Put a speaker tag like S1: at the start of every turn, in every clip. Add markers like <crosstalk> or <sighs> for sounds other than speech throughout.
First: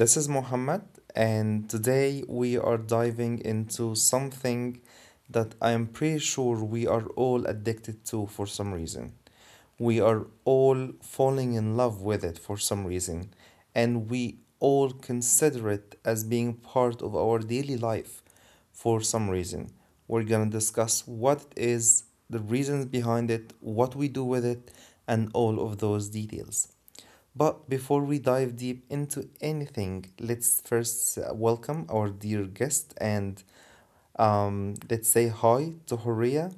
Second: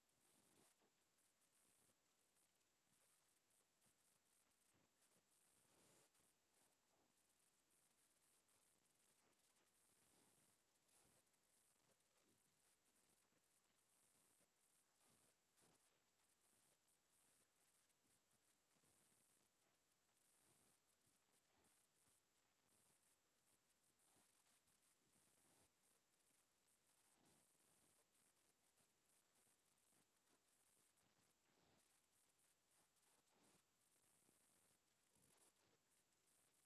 S1: This is Mohammed, and today we are diving into something that I am pretty sure we are all addicted to for some reason. We are all falling in love with it for some reason, and we all consider it as being part of our daily life for some reason. We're gonna discuss what it is, the reasons behind it, what we do with it, and all of those details. But before we dive deep into anything, let's first welcome our dear guest and let's say hi to Horia,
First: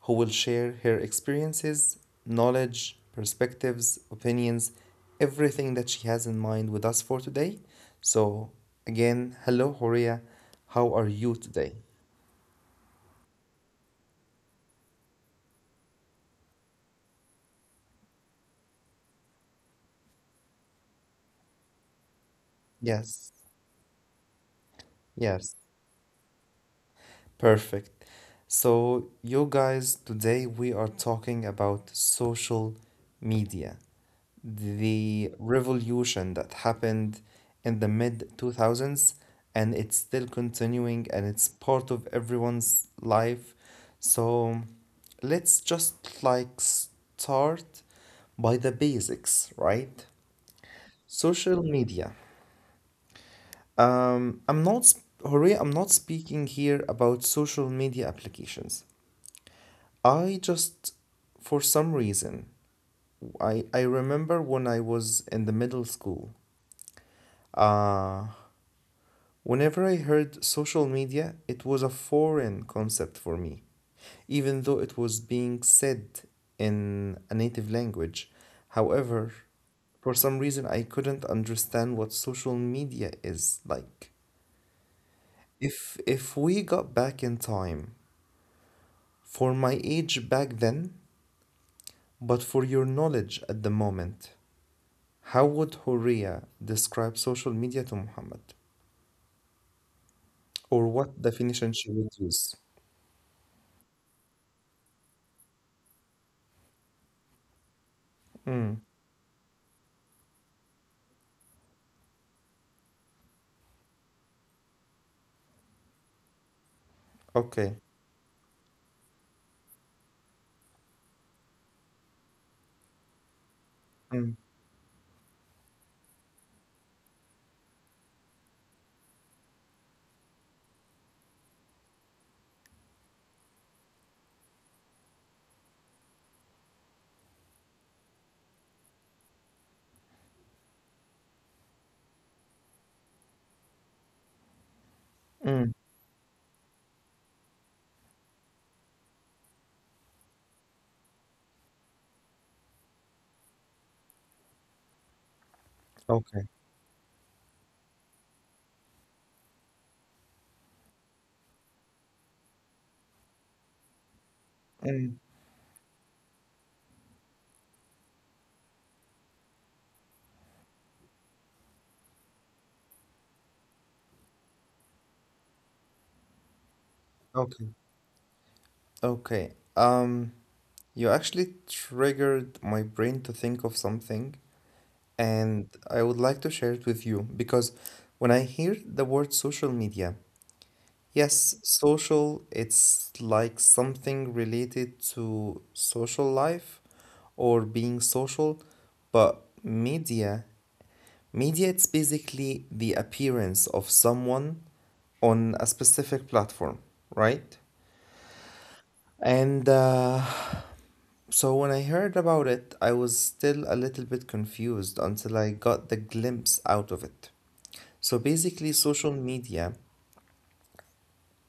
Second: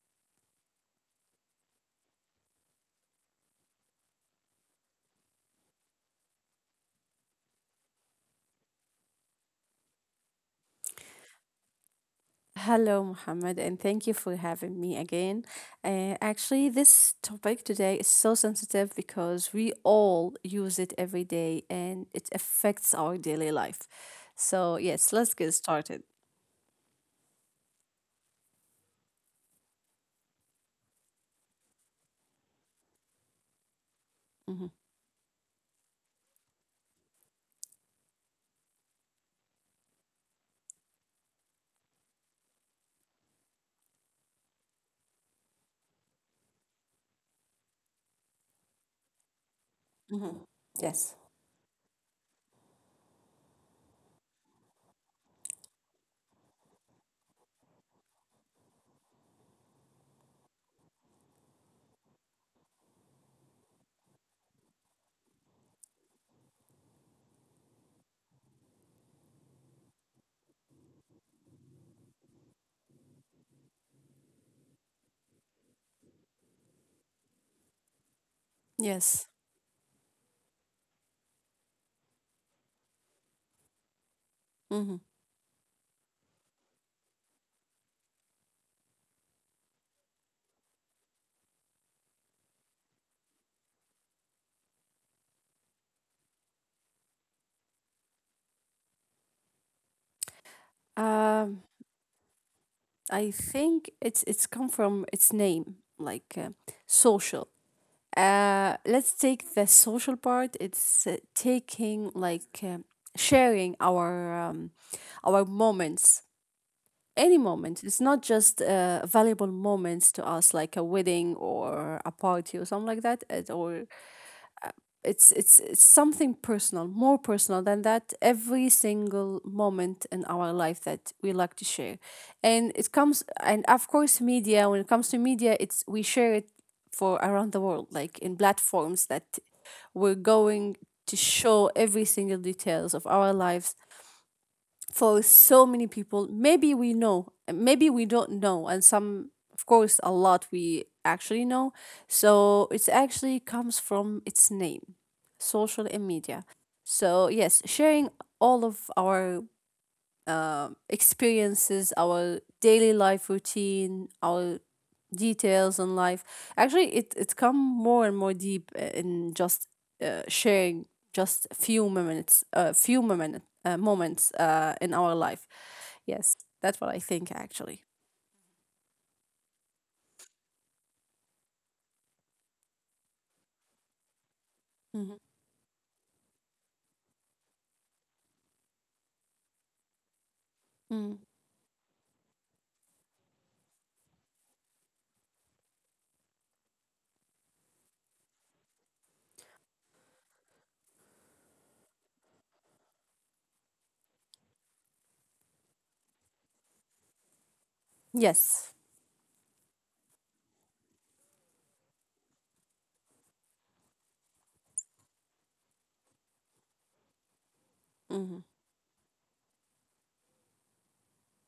S1: who will share her experiences, knowledge, perspectives, opinions, everything that she has in mind with us for today. So, again, hello, Horia. How are you today?
S2: Hello, Mohammed, and thank you for having me again. Actually, this topic today is so sensitive because we all use it every day and it affects our
S1: Yes,
S2: daily life. So, yes, let's get
S1: yes,
S2: started.
S1: perfect. So, you guys, today we are talking about social media,
S2: Hmm.
S1: the revolution that happened in the mid 2000s, and it's still continuing and it's part of everyone's life. So let's just like start by the basics, right?
S2: Hmm. Yes.
S1: Social media, I'm not sp- hooray I'm not speaking here about social media applications. I just, for some reason, I remember when I was in the middle school. uh Whenever I heard social media, it was a foreign concept for me, even though it was being said in a native language.
S2: Yes.
S1: However, for some reason I couldn't understand what social media is like.
S2: Hmm.
S1: If we got back in time, for my age back then, but for your knowledge at the moment, how would Horia describe social media to Muhammad? Or what
S2: Um,
S1: definition she would use?
S2: I think it's come from its name, like, social.
S1: Mm,
S2: Let's take the social part. It's taking, like, sharing our moments, any
S1: okay.
S2: moment. It's not just valuable moments to us, like a wedding or a party or something like that, or
S1: Mm.
S2: it's something personal, more personal than that. Every single moment in our life that we like to share, and it comes, and of course media, when it comes to media, it's we share it for around the world, like, in platforms that we're going to show every single details of our lives for so
S1: Mm,
S2: many people. Maybe we know, maybe we don't know, and some, of course, a lot we actually know. So it actually comes from its name, social and media.
S1: okay.
S2: So yes, sharing all of our experiences, our daily life routine, our
S1: Mm,
S2: details on life. Actually, it's come more and more deep, in just sharing just a few moments, a few moments in our life. Yes, that's what I think
S1: okay.
S2: actually.
S1: Okay. You actually triggered my brain to think of something,
S2: Hmm.
S1: and I would like to share it with you because when I hear the word social media,
S2: Mm.
S1: yes, social, it's like something related to social life or being social, but media, media, it's basically the appearance of someone on a specific platform, right?
S2: Yes.
S1: And so when I heard about it, I was still a little bit confused until I got the glimpse out of it. So
S2: Hmm.
S1: basically, social media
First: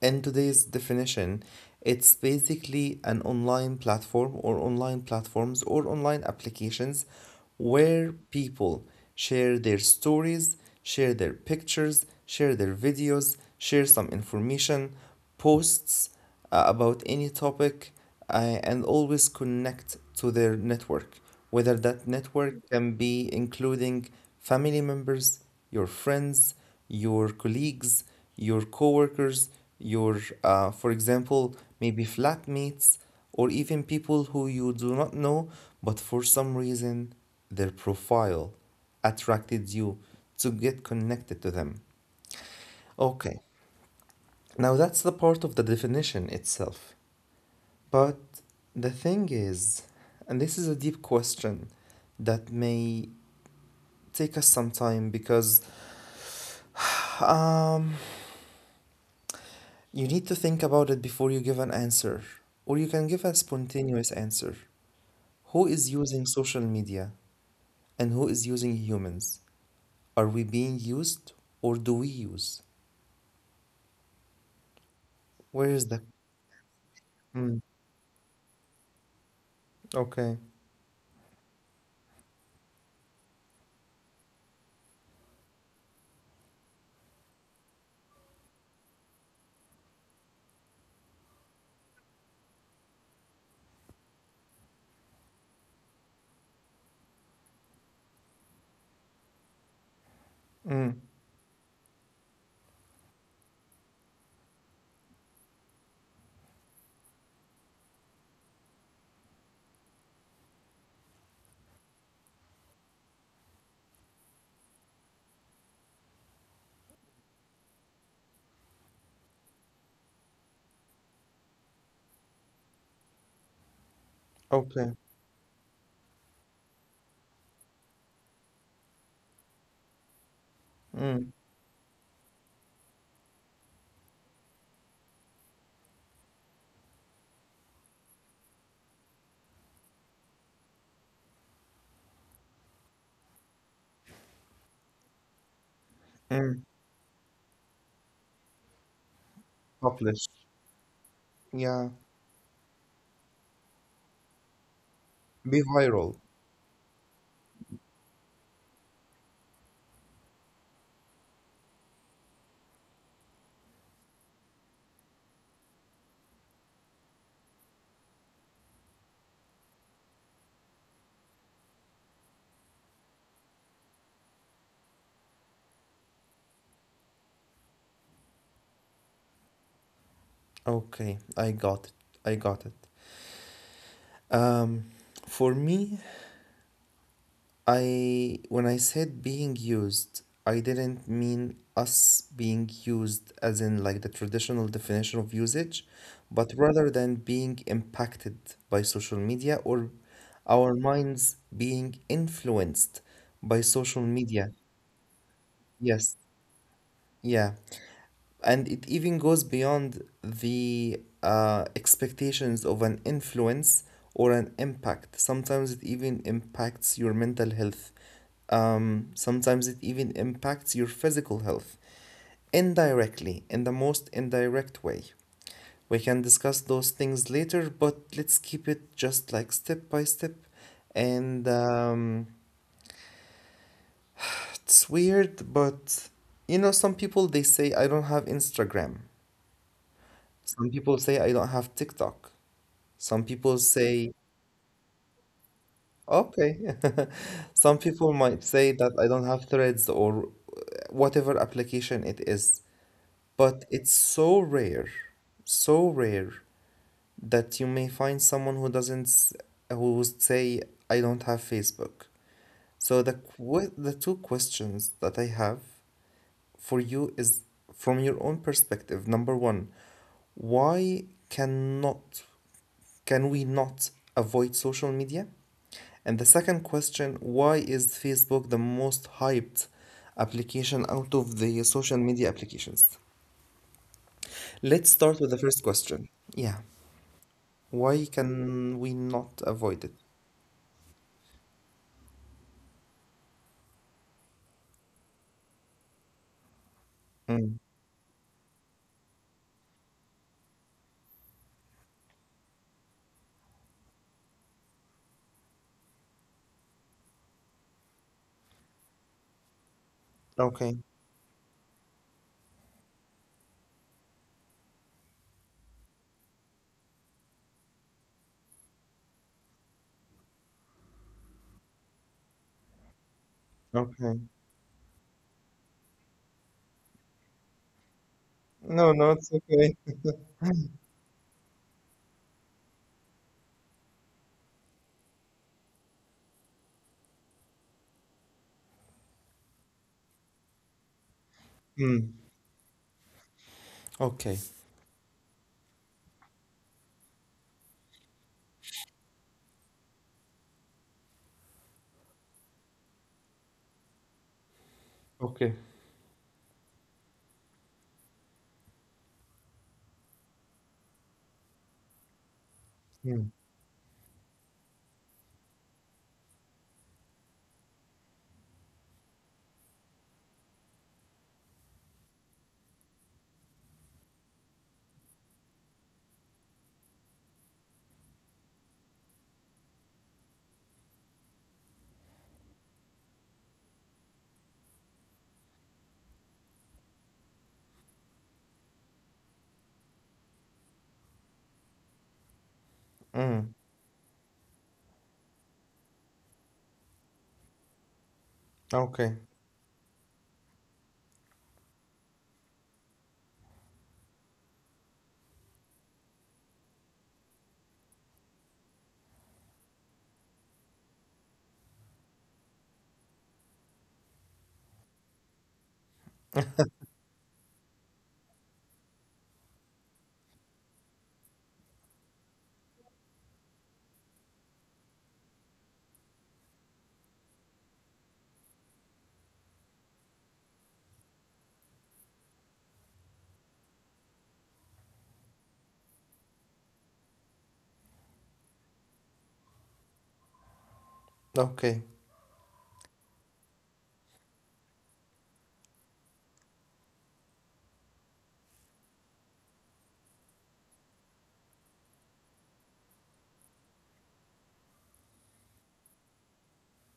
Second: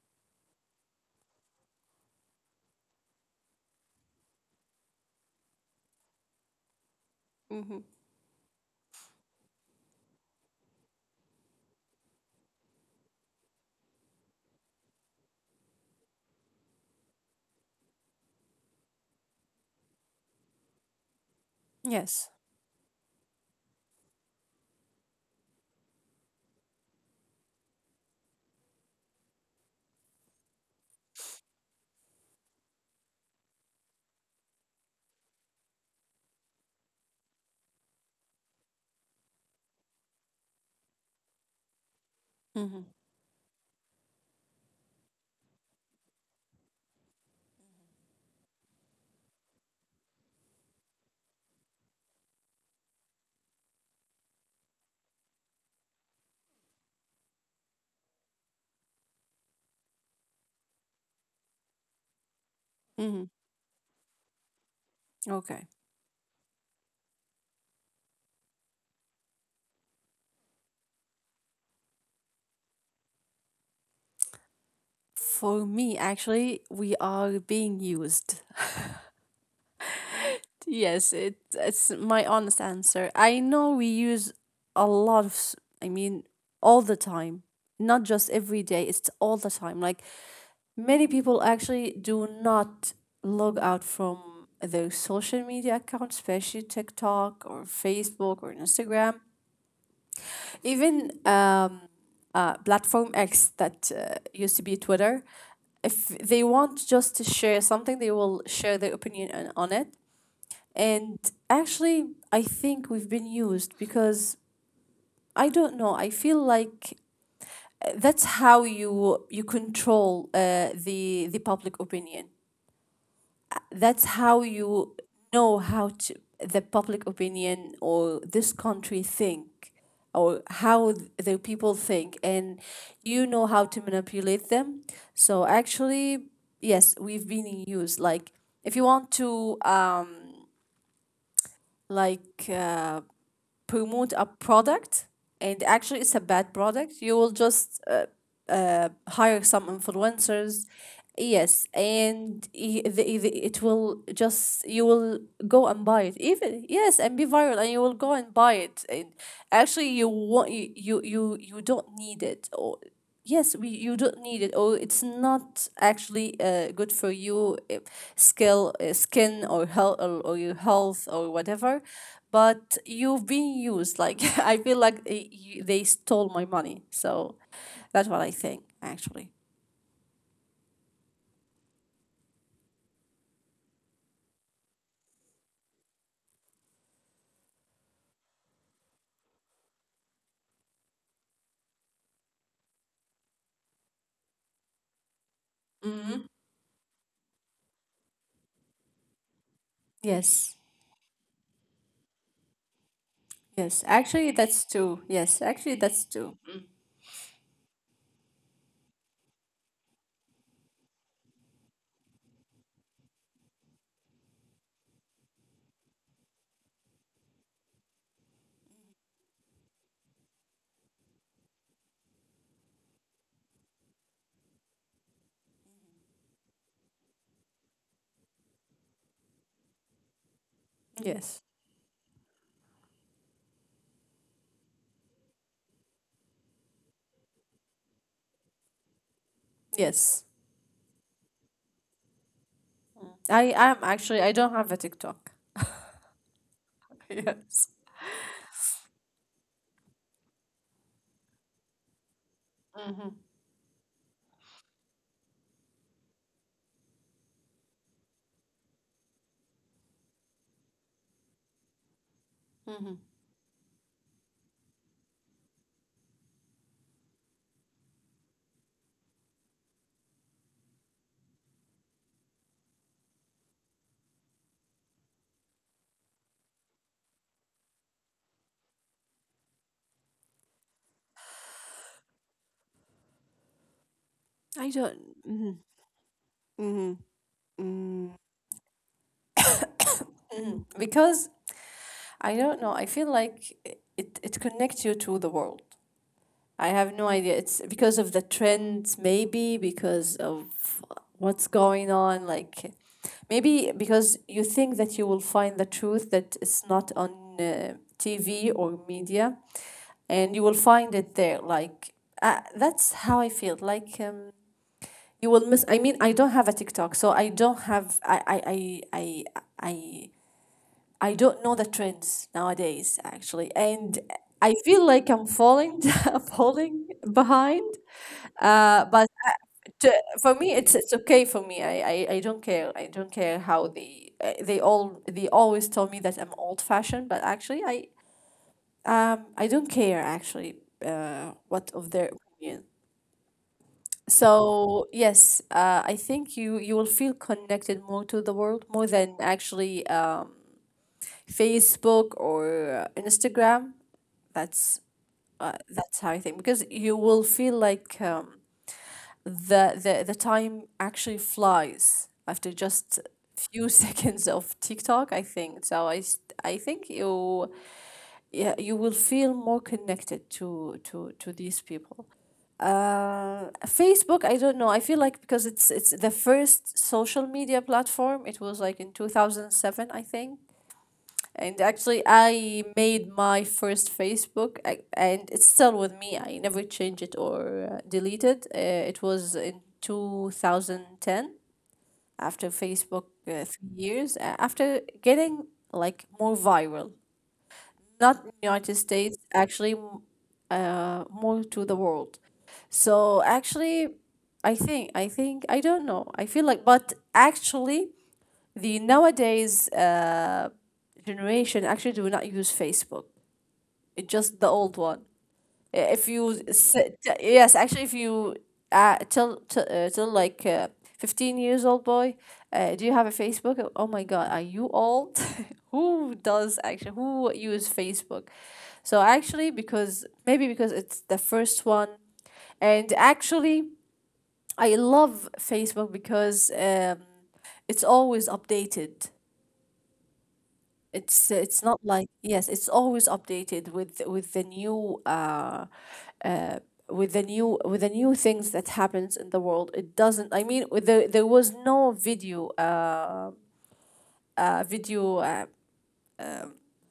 S1: in today's definition, it's basically an online platform or online platforms or online applications
S2: Hmm.
S1: where people share their stories, share their pictures, share their videos, share some information, posts about any topic, and always connect to their network. Whether that
S2: Yes.
S1: network can be including family members, your friends, your colleagues, your coworkers, your, for example, maybe flatmates, or even people who you do not know, but for some reason their profile attracted you to get connected to them.
S2: Hmm.
S1: Okay, now that's the part of the definition itself. But the thing is, and this is a deep question that may take us some time because um, you need to think about it before you give an answer, or you can give
S2: Hmm.
S1: a spontaneous answer. Who
S2: Okay.
S1: is using social media and who is using humans? Are we being used or do we use?
S2: For
S1: Where is
S2: me,
S1: the.
S2: actually, we are
S1: Mm,
S2: being used.
S1: okay.
S2: Yes, it's my honest answer. I know we use a lot of, I mean, all the time, not just every day, it's all the time. Like, many people actually do not log out from their social media accounts, especially TikTok or Facebook or Instagram.
S1: Mm,
S2: Even platform X that used to be Twitter, if they want just to share something, they will share their opinion on it. And actually, I think we've been used because I don't know. I feel like, that's how you control the public opinion. That's how you
S1: okay.
S2: know how to the public opinion or this country think, or how
S1: Mm,
S2: the people think, and you know how to manipulate them. So actually, yes, we've been in use. Like, if you want to, like, promote a product and actually it's a bad
S1: mm.
S2: product, you will just hire some
S1: Publish.
S2: influencers. Yes,
S1: Yeah.
S2: and it will just, you will
S1: Be
S2: go and buy it.
S1: viral.
S2: Even, yes, and be viral, and you will go and buy it. And actually, you want you you you, you don't need it. Or yes, we you don't need it. Or it's not actually good for you, skill, skin, or health, or your health, or whatever. But you've been used. Like, <laughs> I feel like they, they stole my money. So that's what I think actually.
S1: Okay. I got it. I got it. Um, for me, I when I said being used, I didn't mean us being used as in like the traditional definition of usage,
S2: Mm-hmm.
S1: but rather than being impacted by social media or
S2: Yes.
S1: our minds being influenced by
S2: Yes.
S1: social
S2: Actually,
S1: media.
S2: that's two. Yes, actually, that's
S1: Yes,
S2: two.
S1: yeah, and it even goes beyond the expectations of an influence or an impact. Sometimes it even impacts your mental health. Sometimes it even impacts your physical health indirectly, in the most indirect way. We can discuss those things later, but let's keep it just like step by step.
S2: Yes.
S1: And it's weird, but you know, some people they say, I don't have Instagram.
S2: Yes.
S1: Some people say I don't have TikTok. Some
S2: I
S1: people
S2: am
S1: say,
S2: actually. I don't have a TikTok.
S1: okay. <laughs>
S2: <laughs> Yes.
S1: Some people might say that I don't have Threads or uh, whatever application it is.
S2: Hmm.
S1: But it's so rare that you may find someone who doesn't, who would say, I don't have Facebook. So the the two questions that I have for you is from your own perspective. Number one, why cannot can we not avoid social media? And the second question, why is Facebook the most hyped application out of the social media applications?
S2: I
S1: Let's start with the
S2: don't.
S1: first question. Yeah. Why can we not avoid it?
S2: Because, I don't know, I feel like it connects you to the world. I have no idea.
S1: Mm.
S2: It's because of the trends, maybe because of what's going on. Like, maybe because you think that you will find the truth that it's not on, uh, TV or media, and you will
S1: Okay.
S2: find it there. Like, that's how I feel. Like, you will miss. I mean, I don't have a TikTok, so I don't have. I I don't know the trends nowadays, actually. And
S1: Okay.
S2: I feel like I'm falling <laughs> falling behind.
S1: No, no,
S2: But,
S1: it's okay.
S2: for me, it's okay for me. I don't care. I don't care how they always tell me that I'm old fashioned, but actually, I don't care actually, what of
S1: Mm.
S2: their opinion.
S1: Okay.
S2: So yes, I think you will feel connected more to the world more than actually, Facebook or Instagram. That's
S1: Okay.
S2: that's how I think because you will feel like, the time actually flies after just
S1: Mm.
S2: few <laughs> seconds of TikTok, I think. So I think you, yeah, you will feel more connected to these people. Facebook, I don't know. I feel like, because it's the first social media platform. It was like in 2007, I think. And actually, I made my first Facebook, and it's still with me. I never changed it or deleted. It was in 2010, after Facebook,
S1: Mm.
S2: 3 years after getting, like, more viral, not in United
S1: Okay.
S2: States, actually, more to the world. So actually, I think I don't know. I feel like, but actually, the nowadays generation actually do not use Facebook. It's just the old one. If you sit, yes, actually, if you, till, like, 15 years old boy, do you have a Facebook? Oh my God, are you old? <laughs> who does Actually, who use Facebook? So actually, because maybe because it's the first one, and actually, I love Facebook because, it's always updated. It's
S1: Okay.
S2: not like, yes, it's always updated with the new, uh things that happens in the world. It doesn't. I mean, there was no video, video.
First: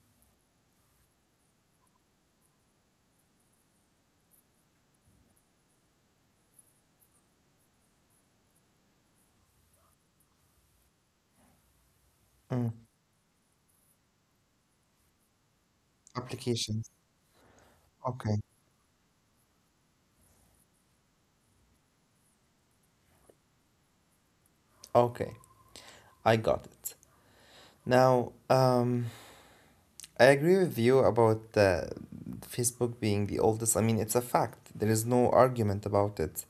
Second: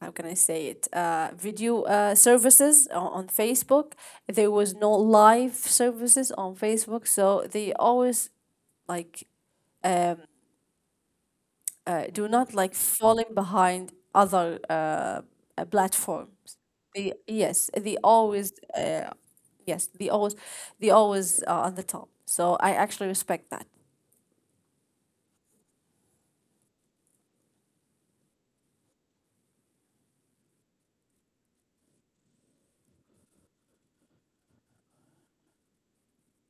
S2: How can I say it? Video services on Facebook. There was no live services on Facebook, so they always, like, do not,
S1: Mm.
S2: like, falling behind other platforms.
S1: Applications.
S2: They, yes, they
S1: Okay.
S2: always, yes, they always are on the top. So I actually respect that.
S1: Okay. I got it. Now, I agree with you about Facebook being the oldest. I mean, it's a fact. There is no argument about it.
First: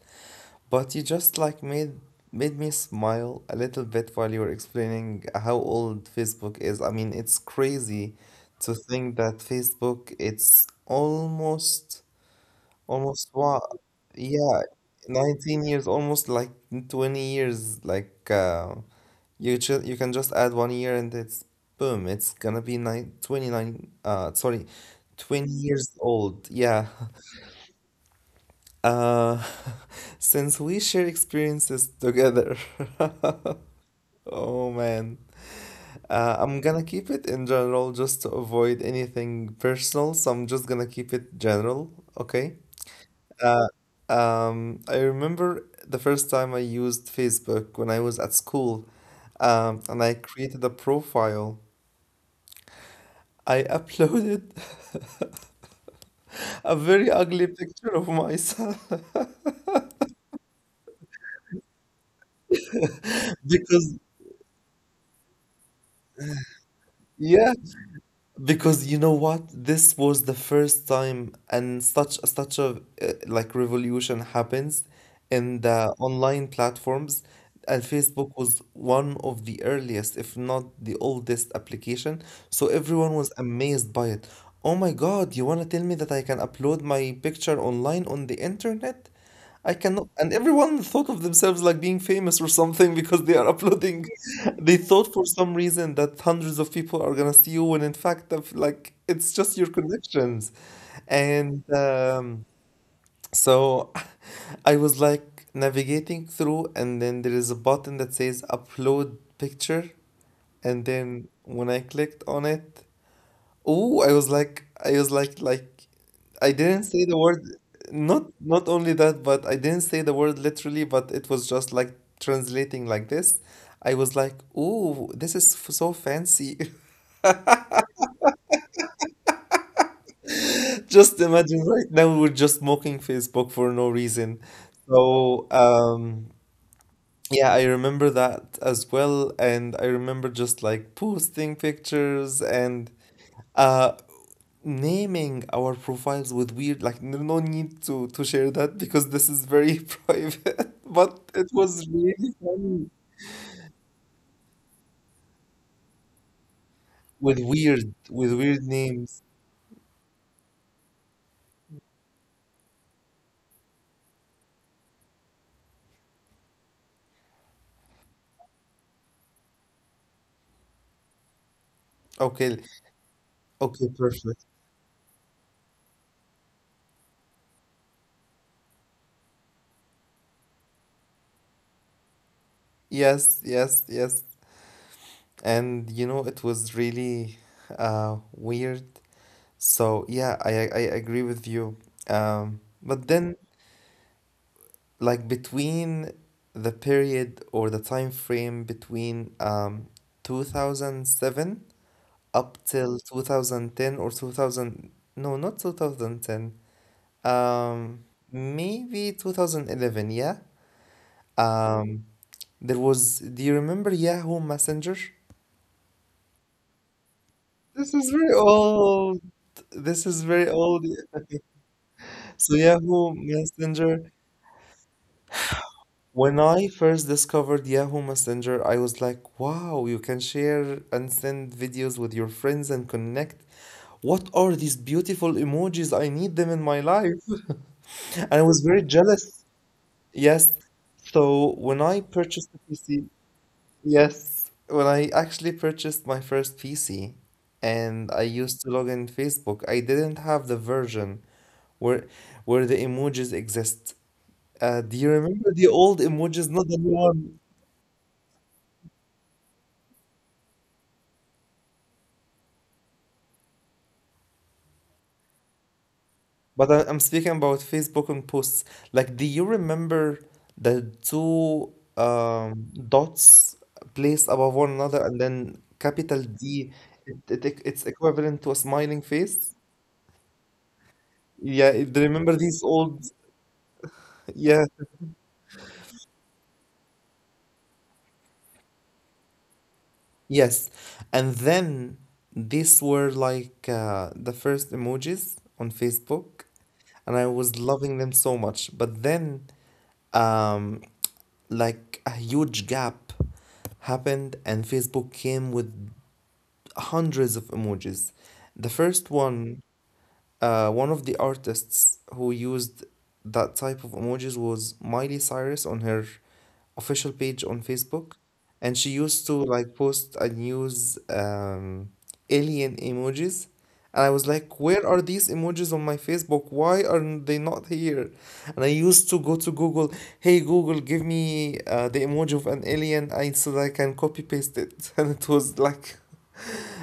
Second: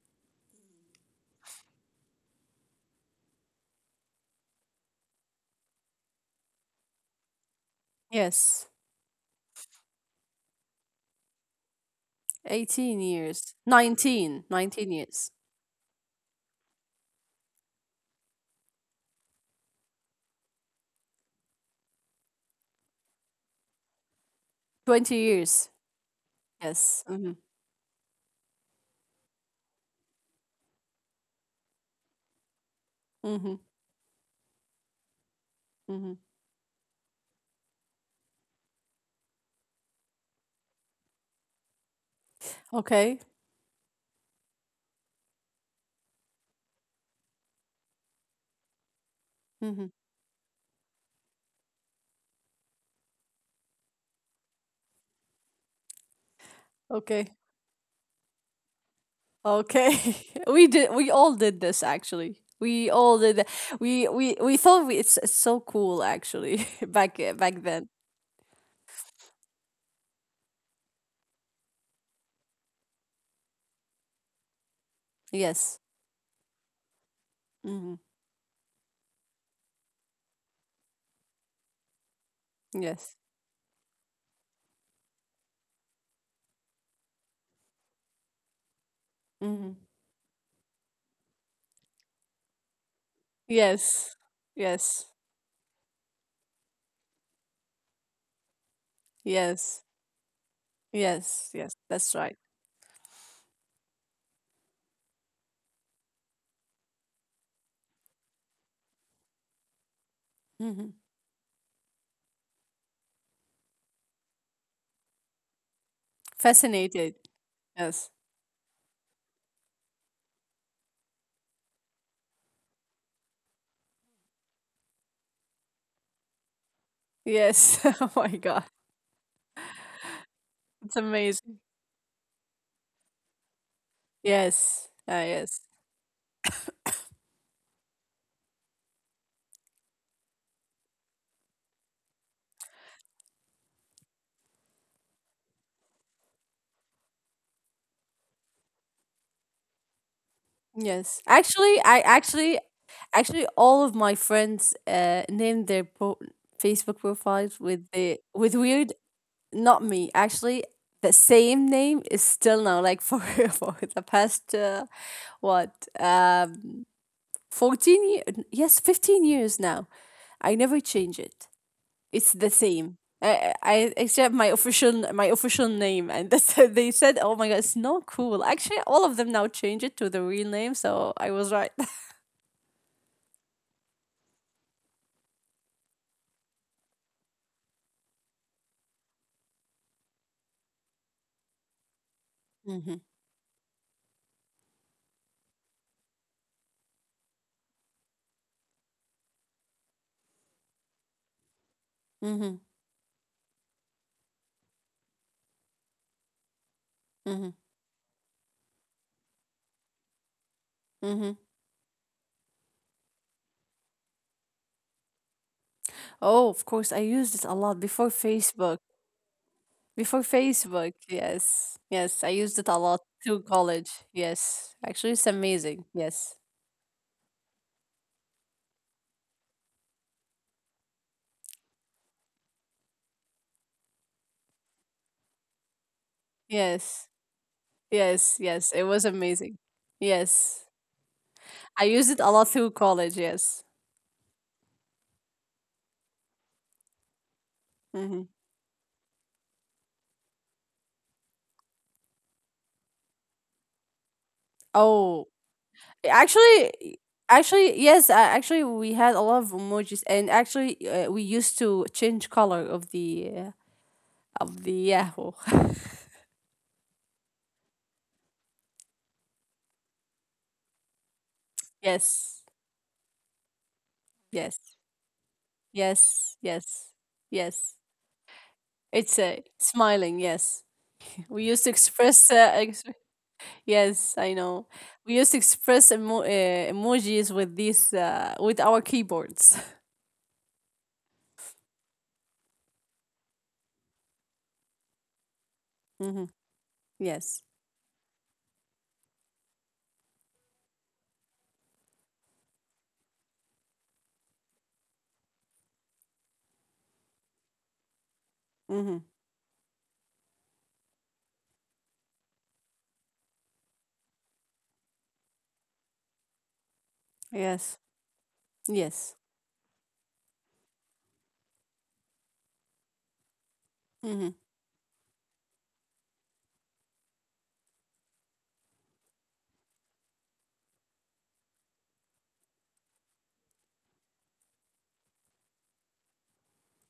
S1: But you just like made me smile a little bit while you were explaining how old Facebook is. I mean, it's crazy
S2: Yes,
S1: to think that Facebook it's almost.
S2: 18
S1: Almost
S2: years,
S1: what?
S2: 19,
S1: Yeah,
S2: 19 years,
S1: 19 years, almost like 20 years. Like you ju you can just add one year and it's boom, it's gonna be 929. Sorry,
S2: 20
S1: 20
S2: years.
S1: years old. Yeah.
S2: Yes.
S1: <laughs>
S2: Mm-hmm.
S1: Uh, <laughs> since we share experiences together.
S2: Mm-hmm.
S1: <laughs> Oh man.
S2: Mm-hmm.
S1: I'm gonna keep it in general just to avoid anything personal, so I'm just gonna keep it general, okay?
S2: Okay.
S1: I remember the first time I used Facebook when I was at school,
S2: Mm-hmm.
S1: and I created a profile. I uploaded <laughs> a very
S2: Okay.
S1: ugly picture of myself
S2: Okay. <laughs> We did. We all did this actually. We all did
S1: <laughs>
S2: that.
S1: because,
S2: We thought it's so cool actually, <laughs> back
S1: yeah,
S2: back then.
S1: because you know what? This was the first time and such a like revolution happens in
S2: Yes.
S1: the online platforms, and
S2: Hmm.
S1: Facebook was one of the earliest, if not the oldest application. So everyone
S2: Yes.
S1: was amazed by it. Oh my God, you want to tell me that I can upload my picture online on the internet? I
S2: Hmm.
S1: cannot, and everyone thought of themselves like being famous or something <laughs> because they are uploading.
S2: Yes.
S1: <laughs> They
S2: Yes.
S1: thought for some reason that hundreds of people are gonna see you, when in fact, like it's just your
S2: Yes.
S1: connections.
S2: Yes.
S1: And
S2: Yes. That's right.
S1: so <laughs> I was like navigating through, and then there is a button that says upload picture, and
S2: Hmm.
S1: then when I clicked on it, oh, like, I didn't say the
S2: Fascinated.
S1: word.
S2: Yes.
S1: Not not only that, but I didn't say the word literally, but it was just like translating like this. I was like, oh, this is so fancy. <laughs>
S2: Yes. <laughs> Oh my God. It's
S1: Just imagine
S2: amazing.
S1: right now we're just mocking Facebook for no reason.
S2: Yes.
S1: So,
S2: Yes.
S1: yeah, I remember that as well, and I remember just like posting pictures and. uh Naming our profiles with weird, like, no, no need to share that because this is very <laughs> private, but
S2: Yes.
S1: it
S2: Actually,
S1: was really funny,
S2: actually, all of my friends named their Facebook
S1: with
S2: profiles with
S1: weird,
S2: the with weird.
S1: names.
S2: Not me. Actually, the same name is still now, like, for <laughs> for the past. What? um 14 years. Yes, 15 years now. I never change it, it's the
S1: Okay,
S2: same. I,
S1: okay,
S2: I except
S1: perfect.
S2: my official name, and that's, <laughs> they said, "Oh my God, it's not cool." Actually, all of them now change it to the real name, so I was right. <laughs>
S1: Yes, yes, yes. And you know it was really weird. So yeah, I agree with you.
S2: Mm-hmm.
S1: But then, like, between the period or the time frame between 2007
S2: Mm-hmm.
S1: up till 2010, or 2000, no, not 2010,
S2: Mm-hmm.
S1: um maybe 2011, yeah.
S2: Mm-hmm.
S1: um there was, do you remember Yahoo Messenger?
S2: Oh, of course, I used it a lot
S1: This
S2: before
S1: is very
S2: Facebook.
S1: old. this
S2: Before
S1: is very old
S2: Facebook,
S1: <laughs>
S2: yes. Yes, I
S1: so
S2: used it a lot
S1: Yahoo
S2: through college.
S1: Messenger,
S2: Yes. Actually, it's amazing.
S1: when
S2: Yes.
S1: I first discovered Yahoo Messenger, I was like, wow, you can share and send videos with your friends and connect. What are these beautiful emojis? I need them in my
S2: Yes.
S1: life. <laughs> And I
S2: Yes.
S1: was
S2: Yes.
S1: very
S2: It was
S1: jealous.
S2: amazing.
S1: Yes.
S2: Yes.
S1: So when
S2: I
S1: I
S2: used it a
S1: purchased
S2: lot
S1: the
S2: through
S1: PC,
S2: college, yes.
S1: yes, when I actually purchased my first PC and I
S2: Hmm.
S1: used to log in Facebook, I didn't have the version where the emojis exist. Do you
S2: Oh,
S1: remember the old emojis, not the
S2: actually,
S1: new one?
S2: actually, yes, actually, we had a lot of emojis, and actually, we used to change color of the Yahoo.
S1: But I, I'm speaking about Facebook and posts. Like, do you remember the two
S2: <laughs> Yes,
S1: dots placed
S2: yes,
S1: above one another and then capital
S2: yes,
S1: D,
S2: yes, yes.
S1: it's equivalent to a smiling
S2: It's a
S1: face?
S2: smiling. Yes, we used to
S1: Yeah, do you
S2: express.
S1: remember
S2: <laughs>
S1: these old?
S2: Yes, I know.
S1: Yeah.
S2: We used to express emojis with these with our keyboards.
S1: Yes. And then these were like the first emojis on
S2: <laughs> Hmm.
S1: Facebook, and I
S2: Yes.
S1: was loving them so much. But then um, like a huge gap happened and Facebook came with hundreds of emojis. The
S2: Hmm.
S1: first one, one of the artists who used that type of emojis was Miley Cyrus on her official page on
S2: Yes.
S1: Facebook, and she
S2: Yes.
S1: used to like post and use alien emojis. And I
S2: Mm-hmm.
S1: was like, where are these emojis on my Facebook? Why are they not here? And I used to go to Google, hey Google, give me the emoji of an alien, I so that I can copy paste it. <laughs> And it was like,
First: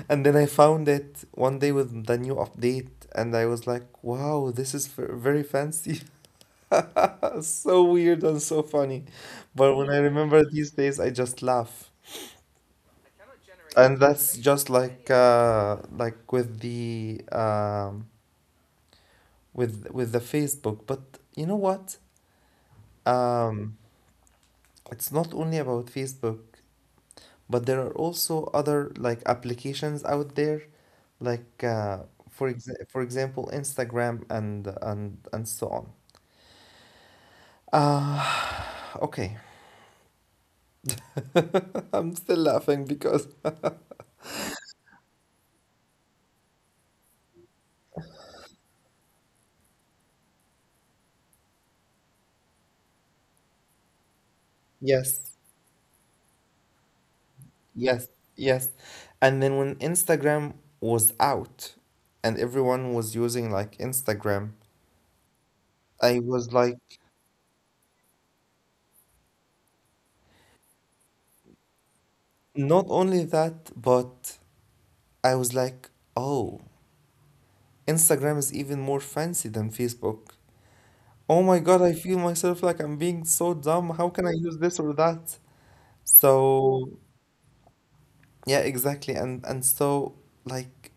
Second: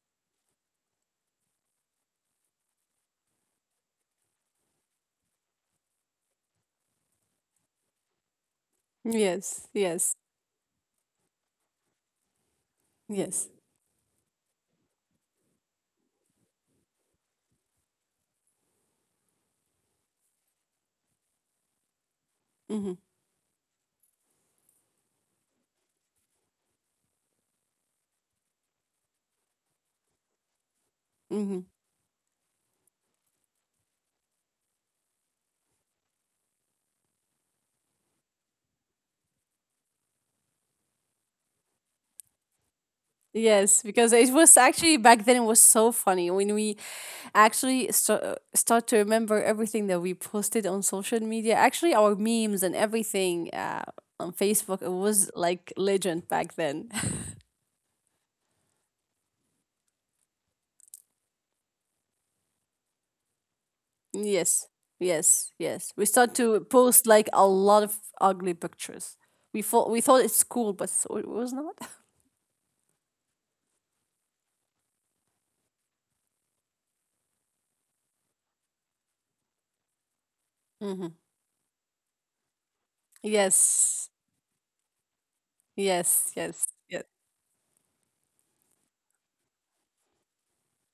S1: and then I found it one day with the new update, and I was like, wow, this is very fancy. <laughs> So weird and so funny.
S2: Yes,
S1: But when I
S2: yes,
S1: remember these days, I just laugh.
S2: yes.
S1: And that's just like with the with the Facebook. But you know what?
S2: Mm-hmm.
S1: Um, it's not only about Facebook, but there are also other like applications out there,
S2: Mm-hmm.
S1: like for for example, Instagram and so on. Ah, <sighs> okay. <laughs> I'm still laughing because
S2: Yes, because it was actually back then it was so funny when we actually start to remember everything that we posted on social media. Actually, our memes and everything on Facebook, it
S1: yes,
S2: was like legend back then.
S1: yes, yes. And then when Instagram was out and everyone was using like
S2: <laughs>
S1: Instagram,
S2: Yes, yes, yes. We
S1: I
S2: start
S1: was
S2: to
S1: like,
S2: post like a lot of ugly pictures. We thought it's cool, but so it was not. <laughs>
S1: not only that, but I was like, oh, Instagram is even more fancy than Facebook.
S2: Mm-hmm.
S1: Oh my God, I feel myself like I'm being so dumb. How
S2: Yes,
S1: can I use this or that?
S2: yes, yes,
S1: So,
S2: yes,
S1: yeah, exactly. And so like,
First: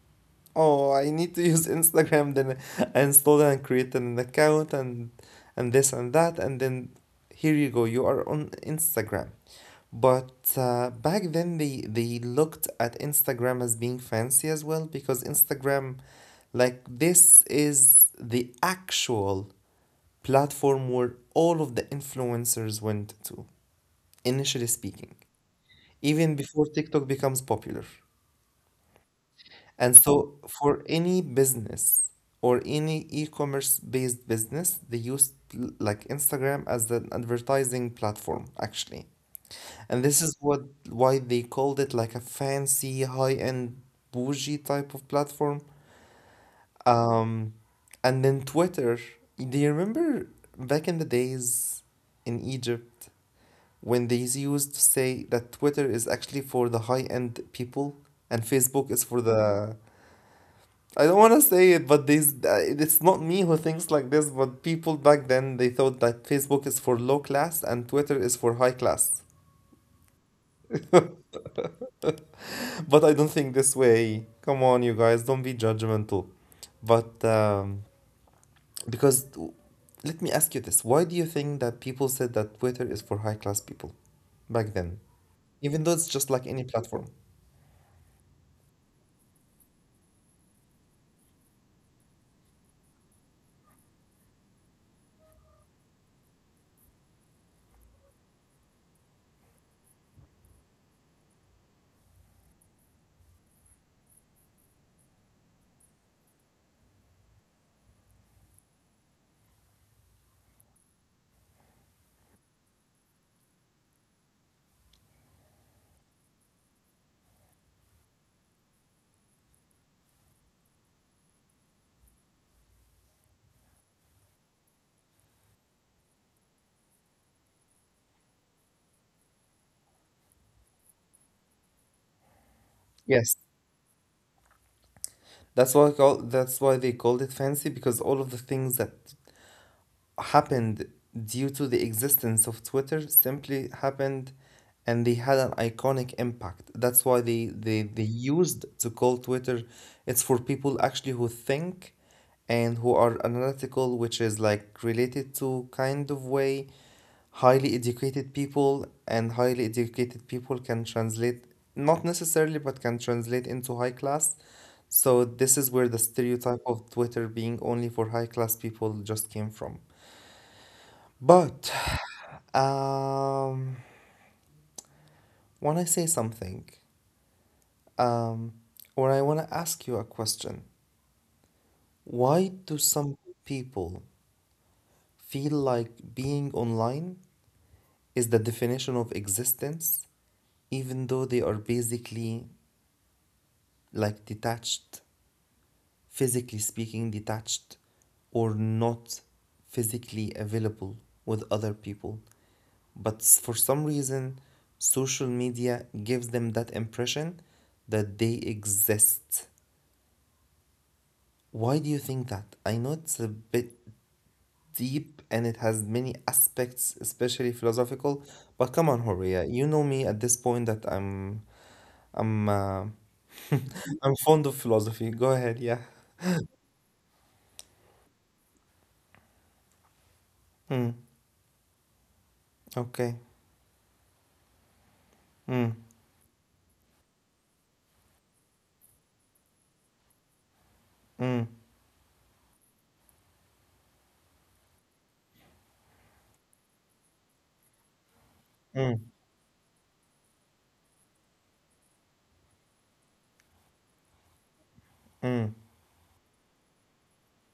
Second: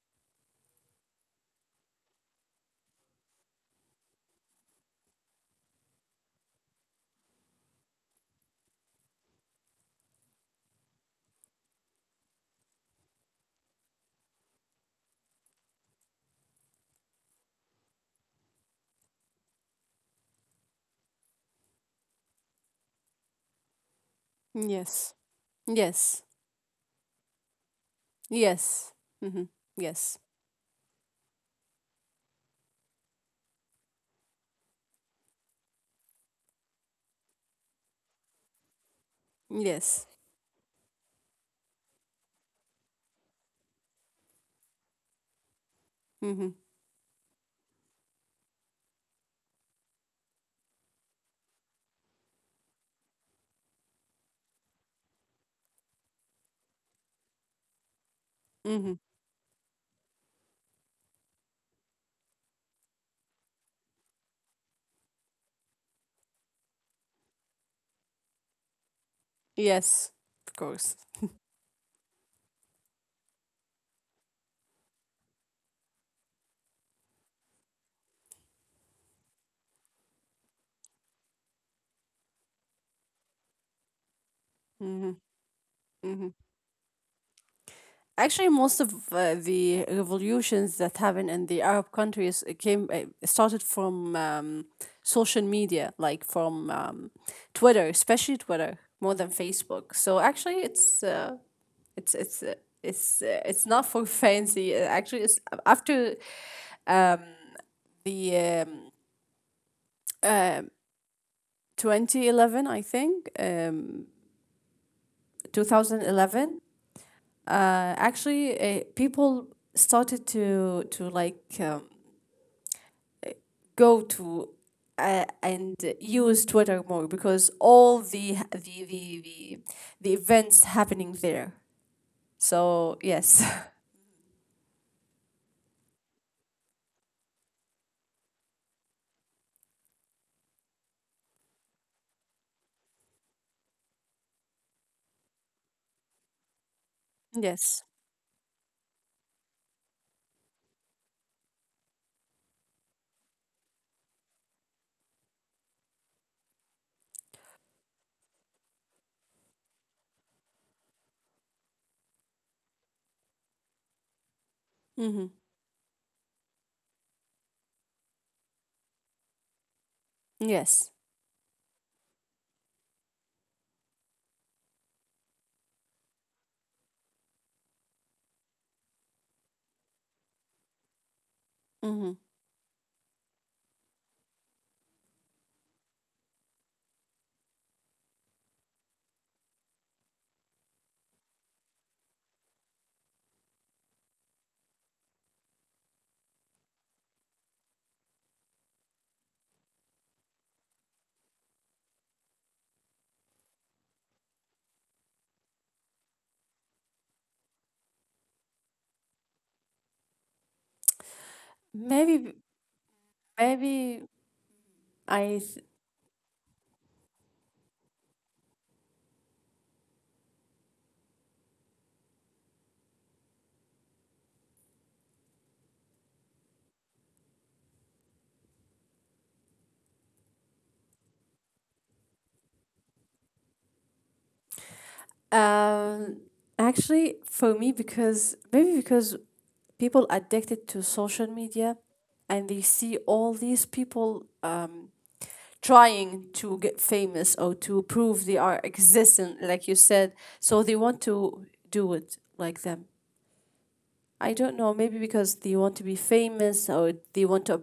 S1: oh, I need to use <laughs> Instagram. Then I installed and created an account, and this and that, and then here you go, you are on Instagram. But back then, they looked at Instagram as being fancy as well, because Instagram, like, this is the actual platform where all of the influencers went to, initially
S2: yes.
S1: speaking,
S2: Yes.
S1: even before TikTok becomes popular.
S2: Yes. Mm-hmm.
S1: And
S2: Yes.
S1: so for any business or any e-commerce based business, they use like Instagram as an advertising platform actually. And
S2: Yes.
S1: this is what, why they called it like a fancy high-end bougie type of platform.
S2: Mm-hmm.
S1: Um, and then Twitter. Do you remember back in the days in Egypt when they used to say that Twitter is actually for the high-end people and Facebook
S2: Mm-hmm.
S1: is for the. I don't want to say it, but this it's not me who thinks like this, but people back then they thought that Facebook is for low class and Twitter is for high class.
S2: Yes. Of course.
S1: But I don't think this way. Come on, you guys, don't be judgmental. But because let me ask you this, why do you think that people said that Twitter is for high class people back then? Even though it's
S2: Mm-hmm.
S1: just like any platform.
S2: Actually, most of the revolutions that happened in the Arab countries, came started from, social media, like from, Twitter, especially Twitter, more than Facebook. So actually, it's. It's not for <laughs> fancy. Actually, it's after the, um 2011, I think. 2011, uh, actually, people started to like, go to, and use Twitter more because all the events happening there. So
S1: Yes.
S2: yes.
S1: That's why they called it fancy, because all of the things that happened due to the existence of Twitter simply happened, and they had an iconic impact. That's why
S2: <laughs>
S1: they, they,
S2: Yes.
S1: they used to call Twitter, it's for people actually who think and who are analytical, which is like related to, kind of, way highly educated people, and highly educated people can translate, not necessarily, but can translate into high class.
S2: Mm-hmm.
S1: So this is where the stereotype of Twitter being only for high class people just came from.
S2: Yes.
S1: But um, when I say something, um, or I want to ask you a question,
S2: Mm-hmm.
S1: why do some people feel like being online is the definition of existence, even though they are basically like detached, physically speaking, detached, or not physically available with other people? But for some reason, social media gives them that impression that they exist. Why do you
S2: maybe
S1: think that? I know it's a bit
S2: maybe
S1: deep
S2: I.
S1: and it has many aspects, especially philosophical, but come on, Horia, you know me at this point that I'm <laughs> I'm fond of philosophy. Go ahead. Yeah. Mm, okay. Mm.
S2: Um, Actually, for me, because maybe because people addicted to social
S1: Mm.
S2: media, and they see all these people trying to get famous or to prove they are
S1: Mm.
S2: existent, like you said. So they want to do it like them. I don't know. Maybe because they
S1: Mm.
S2: want to be famous or they want to,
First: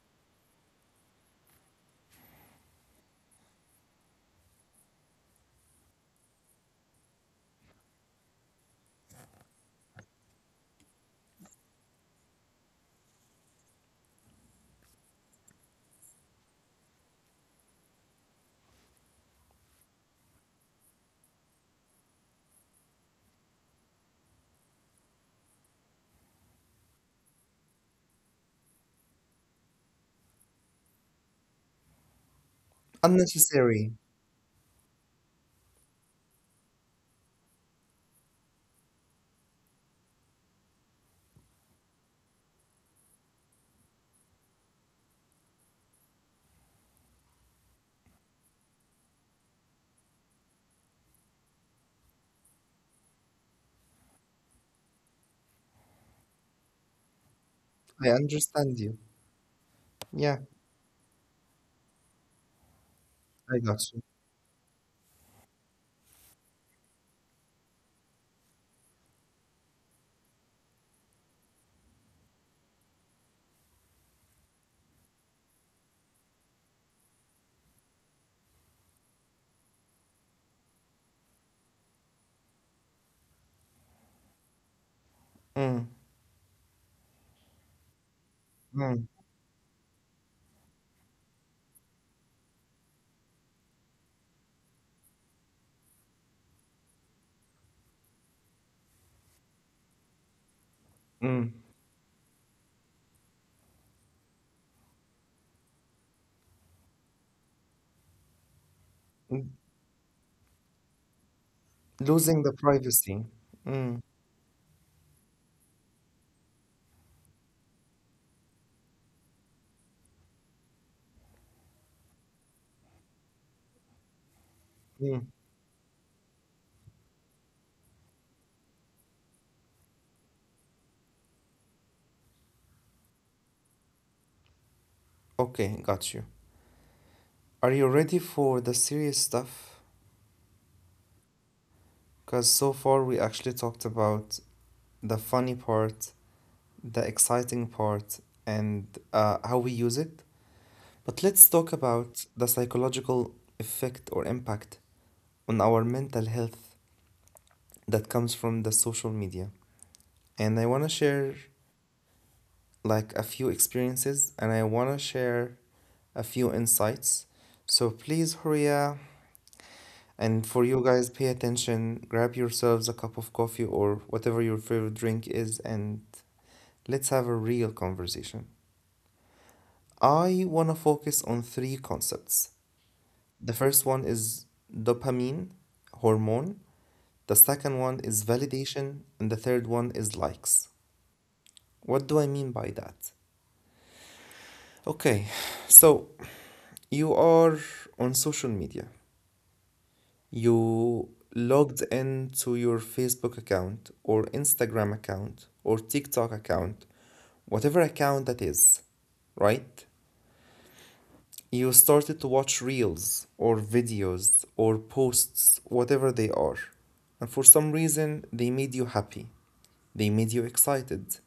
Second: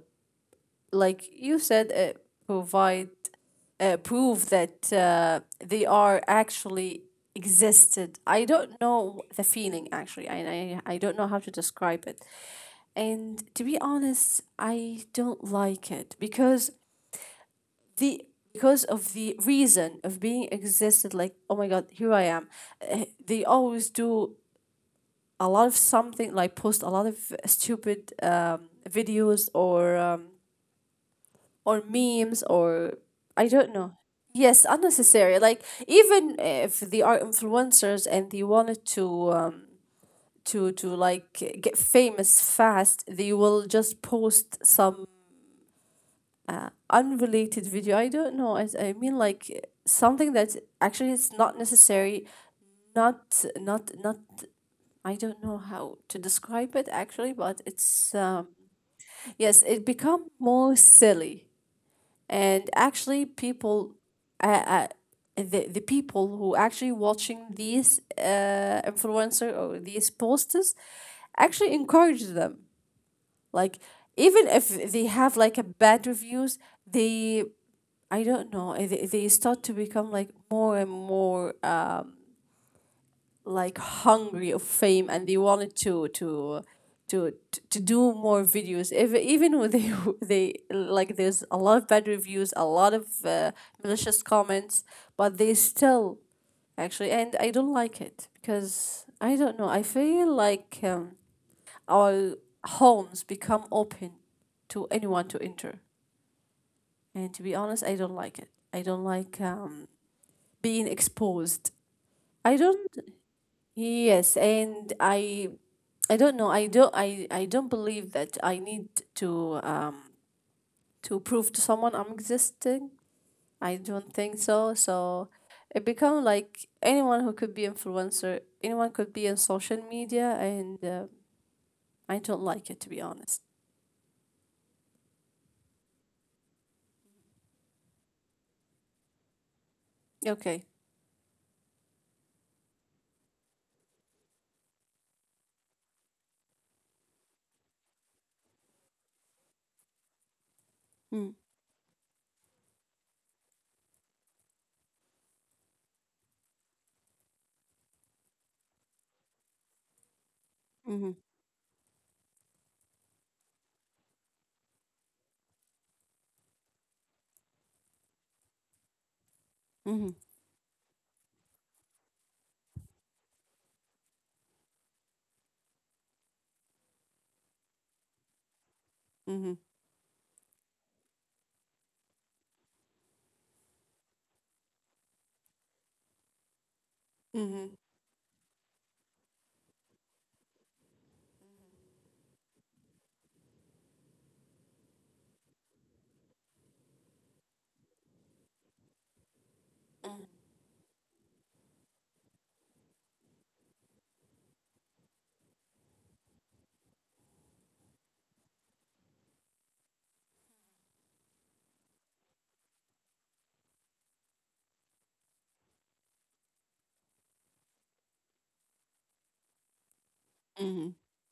S2: like you said, provide prove that they are actually existed. I don't know the feeling actually. I don't know how to describe it. And to be honest, I don't like it because the because of the reason of being existed. Like, oh my god, here I am. They always do a lot of something, like post a lot of stupid videos or memes or I don't
S1: Unnecessary.
S2: know. Yes, unnecessary. Like, even if they are influencers and they wanted to like get famous fast, they will just post some unrelated video. I don't know. I mean, like, something that actually is not necessary. Not. I don't know how to describe it actually, but
S1: I
S2: it's,
S1: understand you.
S2: yes, it become
S1: Yeah.
S2: more silly. And actually,
S1: I got you.
S2: uh, uh, the people who actually watching these influencer or these posters actually encourage them, like, even if they have like a bad reviews, they, I don't know, they start to become like more and more, like, hungry of fame, and they wanted
S1: Mm.
S2: to to do more videos,
S1: Mm.
S2: if, even when they <laughs> they, like, there's a lot of bad reviews, a lot of malicious comments, but they still actually. And I don't like it because, I don't know, I feel like, our homes become open to anyone to enter. And to be honest, I don't like it. I don't like,
S1: Mm.
S2: being exposed.
S1: Losing the
S2: I don't.
S1: privacy. Mm.
S2: Yes, and I don't know. I don't believe that I need to, to prove to someone I'm existing. I don't think so.
S1: Mm.
S2: So it become like anyone who could be influencer, anyone could be in social media, and I don't like it, to be honest.
S1: Okay, got you. Are you ready for the serious stuff?
S2: Okay.
S1: Because so far we actually talked about the funny part, the exciting part, and how we use it. But
S2: Mm.
S1: let's talk about the psychological effect or impact on our mental health that comes from the social media. And I want to
S2: Mhm.
S1: share like a few experiences, and I want to share a few insights. So please, Horia.
S2: Mhm.
S1: And for you guys, pay attention, grab yourselves a cup of coffee or whatever your favorite drink is, and let's have a real conversation.
S2: Mhm.
S1: I want to focus on three concepts. The first one is dopamine, hormone. The
S2: Mhm.
S1: second one is validation. And the third one is likes. What do I mean by that? Okay, so you are on social media.
S2: Mhm.
S1: You logged in to your Facebook account or Instagram account or TikTok account, whatever account that is, right? You started to watch reels or videos or posts, whatever they are. And for some reason, they made you happy. They made you
S2: Mhm.
S1: excited.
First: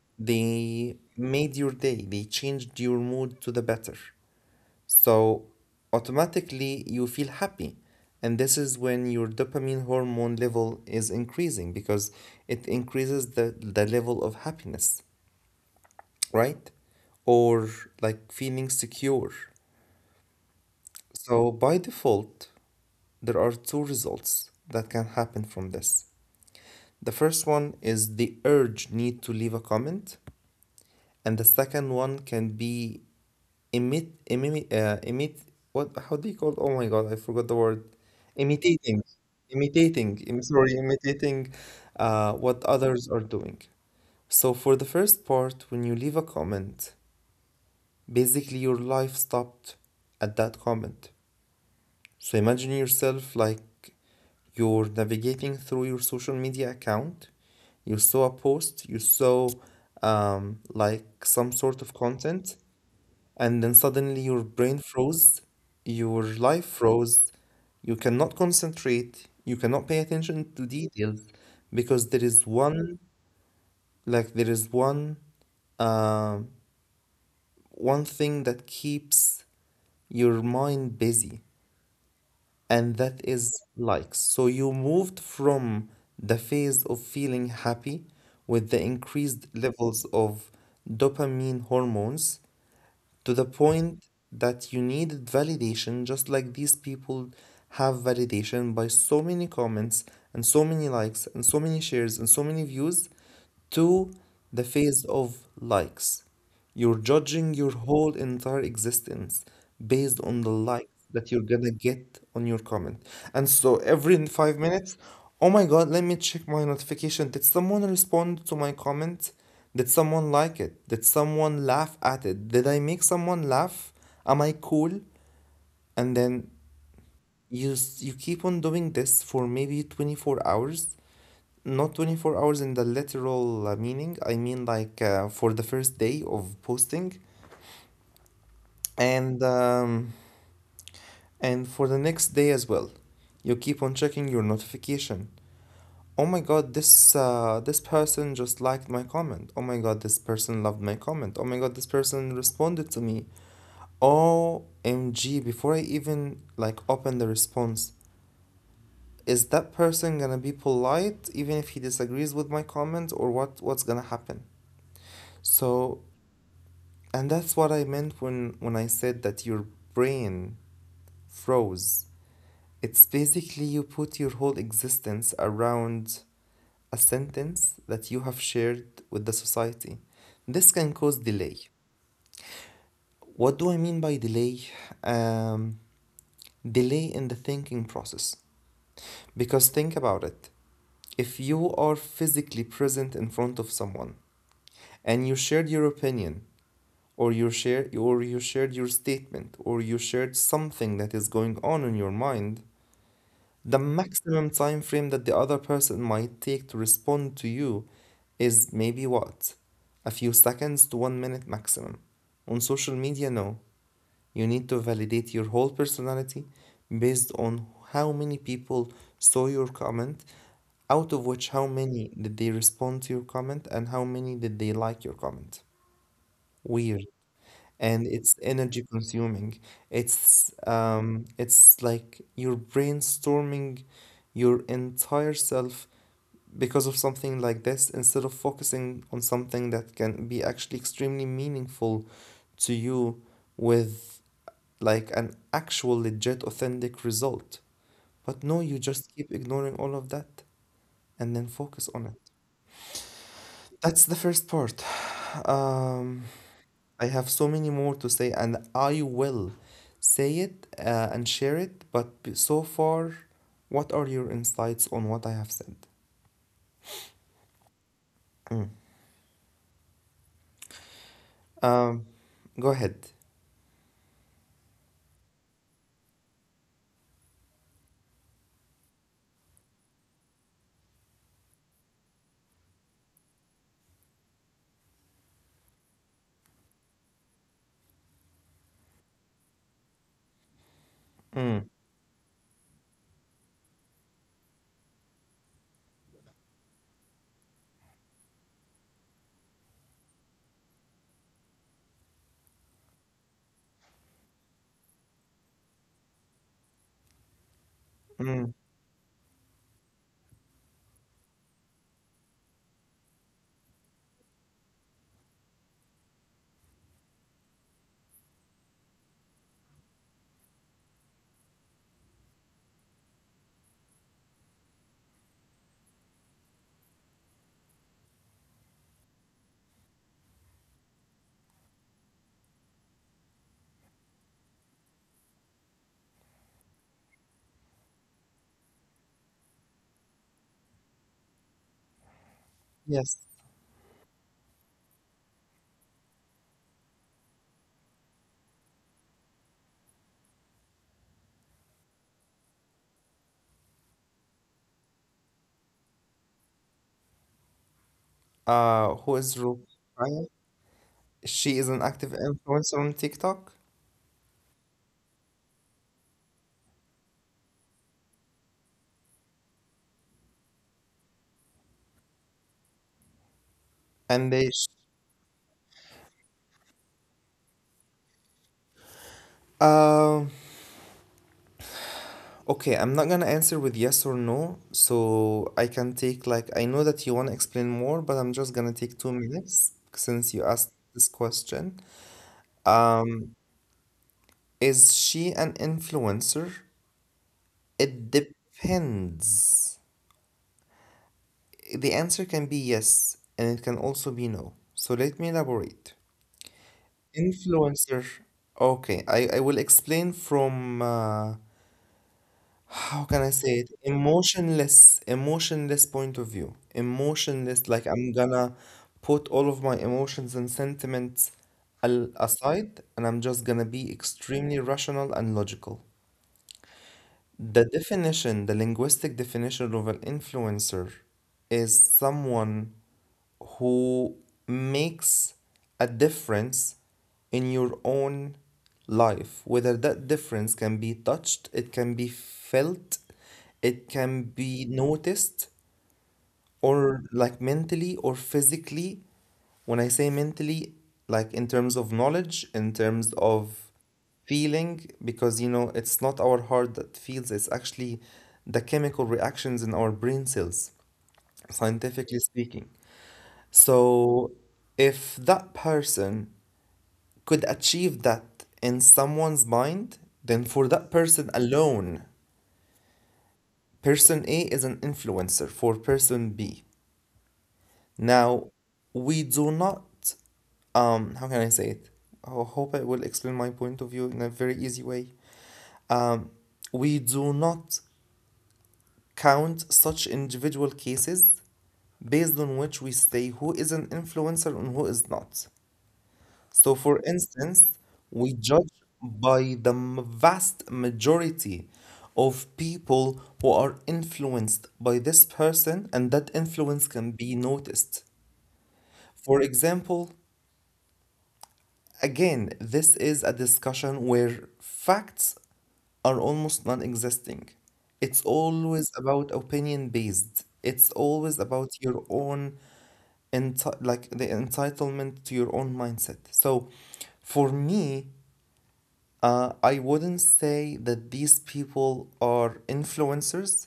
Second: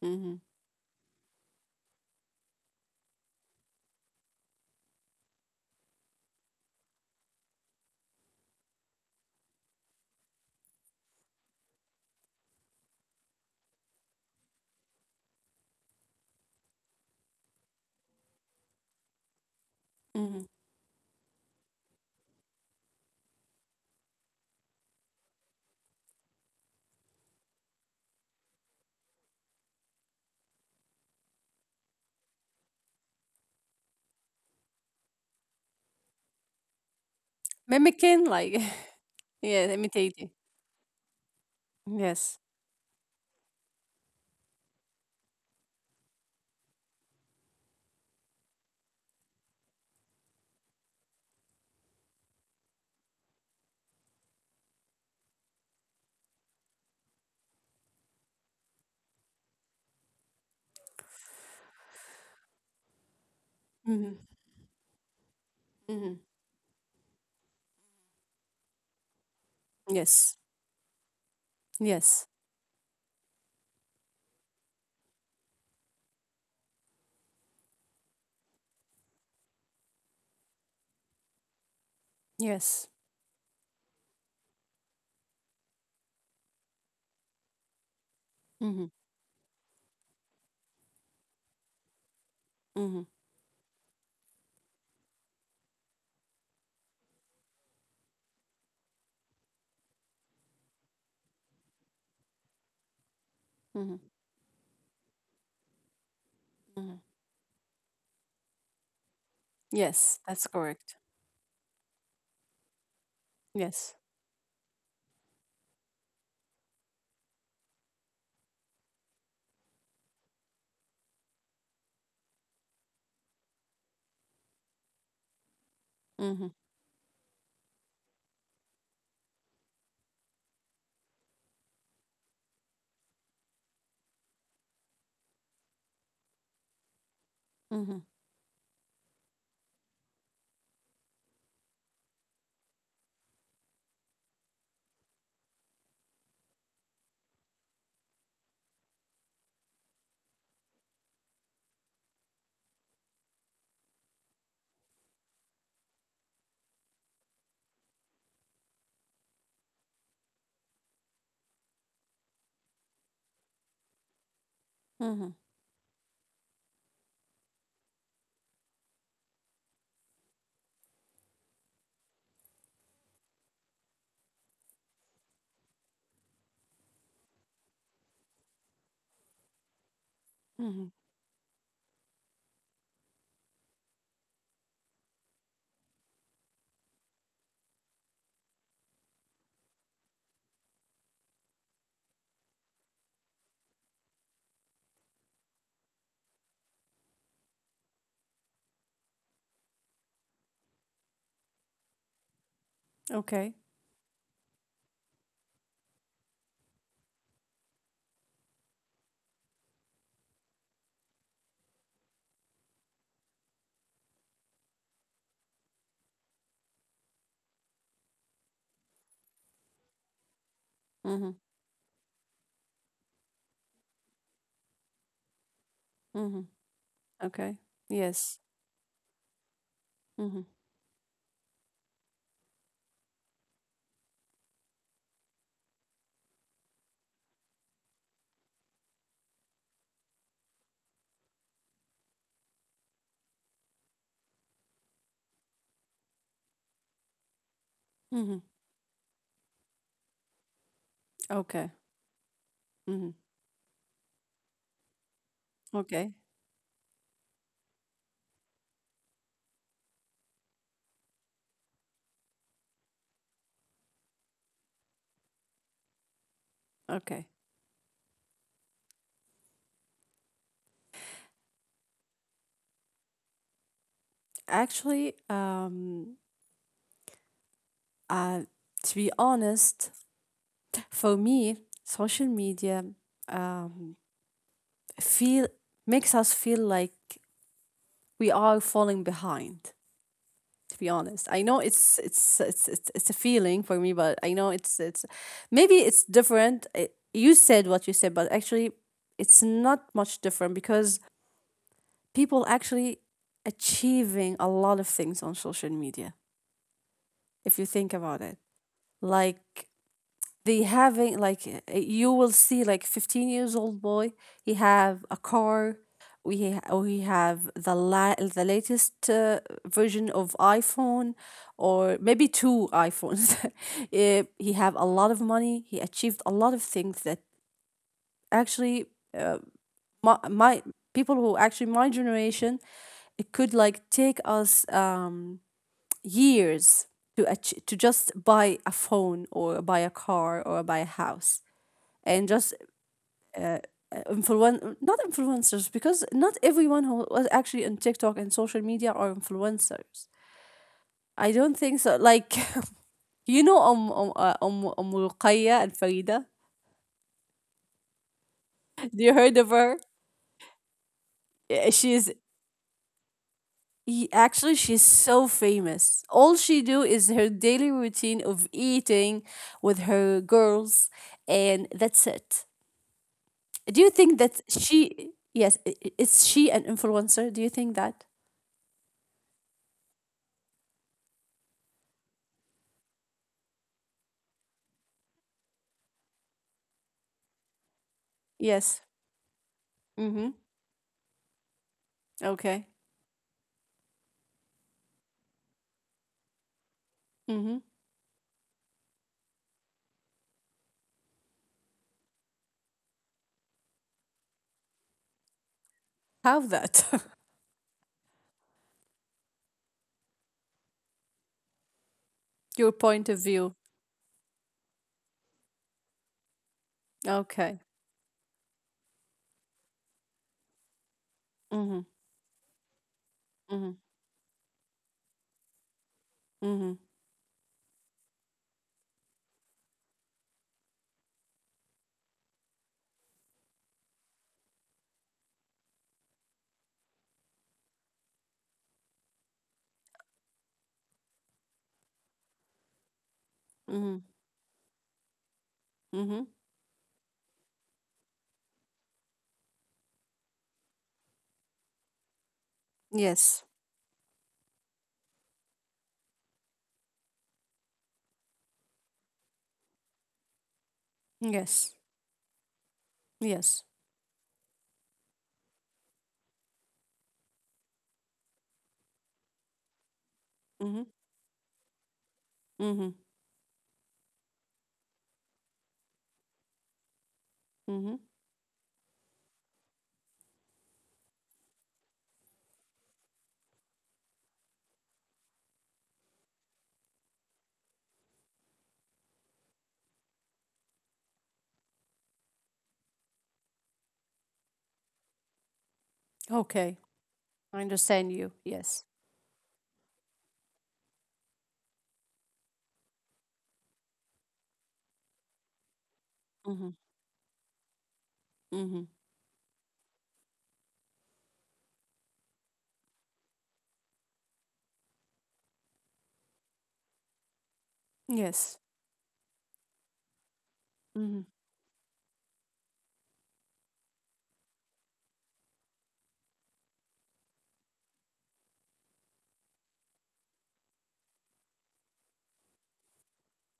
S2: Mhm.
S1: They made your day. They changed your mood to the better. So automatically you feel happy. And this is when your dopamine hormone level is increasing, because it increases the level of happiness, right? Or like feeling secure.
S2: Mhm.
S1: So by default, there are two results that can happen from this. The first one is the urge need to leave a comment, and the second one can be Imit, imit, uh, imit, what, how do you call it? Oh my God, I forgot the word.
S2: Mimicking, like,
S1: Imitating,
S2: <laughs> yeah,
S1: imitating,
S2: imitating.
S1: I'm sorry, imitating
S2: Yes.
S1: what others are doing. So for the first part, when you leave a comment, basically your life stopped at that comment. So imagine yourself like you're navigating through your social media account, you saw a post, you saw like some sort of content, and then suddenly
S2: Mhm.
S1: your brain froze, your
S2: Mhm.
S1: life froze, you cannot concentrate, you cannot pay
S2: Yes.
S1: attention to details, because there
S2: Yes.
S1: is one like there is one uh, one thing that keeps your mind busy,
S2: Yes.
S1: and that is likes. So you moved from the phase of feeling happy with the
S2: Mm-hmm.
S1: increased levels of dopamine hormones
S2: Mm-hmm.
S1: to the point that you needed validation, just like these people have validation by so many comments and so many likes and so many shares and so many views.
S2: Mm-hmm.
S1: Two, the phase of likes. You're
S2: Mm-hmm.
S1: judging your whole entire existence based
S2: Yes,
S1: on the
S2: that's
S1: likes
S2: correct.
S1: that you're gonna get on your comment. And so
S2: Yes.
S1: every 5 minutes, oh my god, let me check my notification. Did someone respond to my comment? Did someone like it? Did someone laugh at it? Did I make someone laugh? Am I cool? And then
S2: Mm-hmm.
S1: you keep on doing this for maybe 24 hours, not 24 hours in the literal meaning. I mean like, for the first day of posting,
S2: Mm-hmm.
S1: and um, and for the next day as well. You keep on checking your notification. Oh my god, this person just liked my comment. Oh my god, this person loved my comment. Oh my god, this person responded to me. OMG, before I even like open the response, is that person gonna be polite even if he disagrees with my comment, or what's gonna happen?
S2: Mm-hmm.
S1: So. And that's what I meant when, I said that your brain froze. It's basically you put your whole existence around a sentence that you have shared with the society. This can
S2: Mm-hmm.
S1: cause delay. What do I mean by delay? Um, Delay in the thinking process. Because think about it, if you are physically present in front of someone and you shared your opinion, or you shared your statement, or you shared something that is going on in your mind,
S2: Okay.
S1: the maximum time frame that the other person might take to respond to you is maybe what, a few seconds to 1 minute maximum. On social media, no, you need to validate your whole personality based on how many people saw your comment, out of
S2: Mm-hmm.
S1: which how many did they respond to your comment and how many did they like your comment.
S2: Mm-hmm.
S1: Weird.
S2: Okay.
S1: And it's
S2: Yes.
S1: energy consuming.
S2: Mm-hmm.
S1: It's like you're brainstorming your entire self because of something like this, instead of focusing on something that can be actually extremely meaningful to you, with like an actual legit authentic result.
S2: Mm-hmm.
S1: But no, you just keep ignoring all of that and then
S2: Okay.
S1: focus on it.
S2: Mm-hmm.
S1: That's the first part.
S2: Okay.
S1: Um, I have so many more to say, and I will say it and share it. But so far, what are your insights on what I have said?
S2: Okay.
S1: Mm. Um, Go ahead.
S2: Actually, uh, to be honest, for me, social media, um feel makes us feel like we are falling behind, to be honest. I know
S1: Mm.
S2: it's a feeling for me, but I know it's maybe it's different. You said what you said, but actually, it's not much different because people actually achieving a lot of things on social media, if you think about it.
S1: Mm.
S2: Like, they having like, you will see like 15 years old boy, he have a car, or he have the latest version of iphone, or maybe two iphones. <laughs> He have a lot of money, he achieved a lot of things that actually, uh, my people who actually my generation, it could like take us, years to ach- to just buy a phone or buy a car or buy a house, and just
S1: Yes.
S2: influence not influencers, because not everyone who was actually on TikTok and social media are influencers. I don't think so. Like, <laughs> Ruqayya and Farida. Do you
S1: Who
S2: heard
S1: is
S2: of her?
S1: Rukaya? She
S2: Yeah,
S1: is an active influencer on TikTok,
S2: Actually, she's so famous. All she do is her daily routine of eating with her girls, and that's it. Do you think
S1: and
S2: that
S1: they. Sh
S2: she? Yes, is she an influencer? Do you think that?
S1: um. Okay, I'm not gonna answer with yes or no, so I can take like, I know that you wanna explain more, but I'm just gonna
S2: Yes.
S1: take 2 minutes
S2: Mm-hmm.
S1: since you asked this question.
S2: Okay.
S1: Um, Is she an influencer?
S2: Mm-hmm.
S1: It depends. The answer can be yes, and it can also be no. So let me elaborate.
S2: Have that. <laughs>
S1: Influencer. Okay, I will explain from
S2: Your
S1: how
S2: point
S1: can
S2: of
S1: I say
S2: view.
S1: it? Emotionless, emotionless point of view.
S2: Okay.
S1: Emotionless, like I'm gonna put all of my emotions and sentiments
S2: Mm-hmm.
S1: aside, and I'm just gonna
S2: Mm-hmm.
S1: be extremely rational and logical.
S2: Mm-hmm.
S1: The definition, the linguistic definition of an influencer is someone who makes a difference in your own life. Whether that difference can be touched, it can be felt, it
S2: Mm-hmm.
S1: can be noticed,
S2: Mm-hmm.
S1: or like mentally or physically. When I say mentally, like in terms of knowledge, in terms
S2: Yes.
S1: of feeling, because you know, it's not our heart that feels, it's actually the chemical reactions in our brain cells,
S2: Yes.
S1: scientifically speaking.
S2: Yes.
S1: So if that person could achieve that in someone's mind, then for
S2: Mm-hmm.
S1: that person alone,
S2: Mm-hmm.
S1: person A is an influencer for person B.
S2: Mm-hmm.
S1: Now, we do not, how can I say it? I hope I will explain my point of view in a very easy way. Um, we do not count such individual cases based on which we say who is an influencer and who is not. So,
S2: Okay.
S1: for
S2: I
S1: instance,
S2: understand
S1: we
S2: you.
S1: judge
S2: Yes.
S1: by the vast majority of people who are influenced by this person, and that
S2: Mm-hmm.
S1: influence can be noticed.
S2: Mm-hmm.
S1: For example, Again, this is a discussion where facts are almost non existing. It's
S2: Yes.
S1: always about opinion based, it's
S2: Mm-hmm.
S1: always about your own, like the entitlement to your own mindset. So for me, I wouldn't say that these people are influencers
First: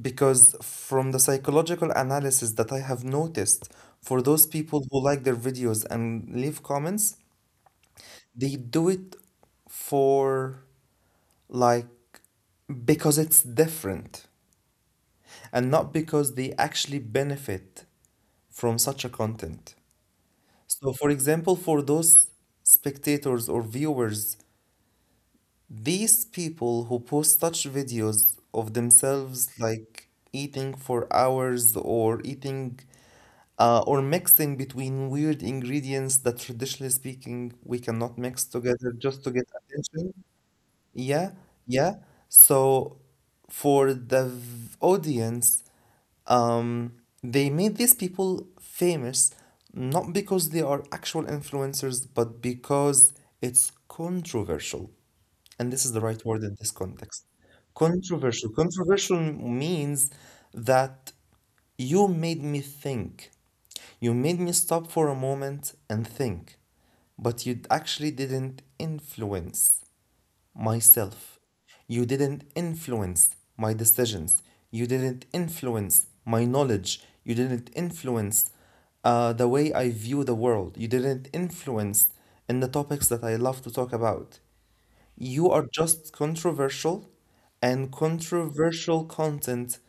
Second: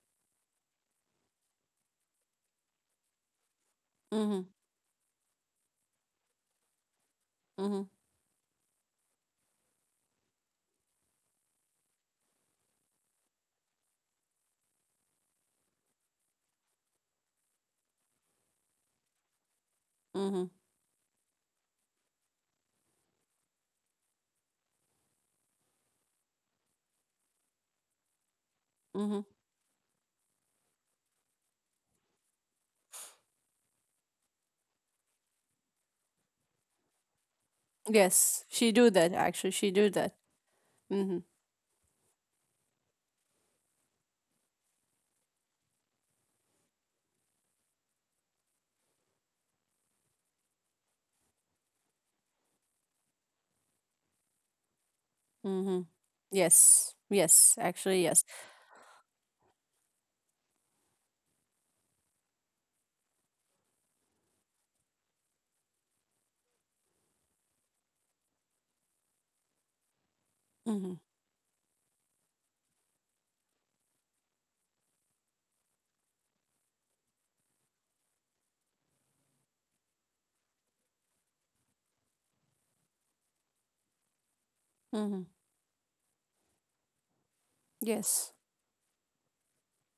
S1: because from the psychological analysis that I have noticed for those
S2: Mm-hmm.
S1: people who like their videos and leave comments,
S2: Mm-hmm.
S1: they do it for like because it's different and not because they actually benefit from such a content.
S2: Mm-hmm.
S1: So, for example, for those spectators or viewers, these people who post such videos of
S2: Mm-hmm.
S1: themselves like eating for hours or eating or mixing between weird ingredients that traditionally speaking we cannot mix
S2: Yes. She do
S1: together
S2: that
S1: just to get
S2: actually. She do
S1: attention.
S2: that. Mm-hmm.
S1: Yeah, yeah. So for the audience, um, they made these people famous not because they are actual influencers, but because it's controversial.
S2: Mm-hmm.
S1: And this is the right word in this
S2: Yes.
S1: context.
S2: Yes. Actually, yes.
S1: Controversial. Controversial means that you made me think. You made me stop for a moment and think, but you actually didn't influence
S2: Mm-hmm.
S1: myself. You didn't influence my decisions. You didn't influence my knowledge. You didn't influence the way I view the world. You didn't influence in the topics that I love to talk about.
S2: Mm-hmm.
S1: You are just controversial, and
S2: Yes.
S1: controversial content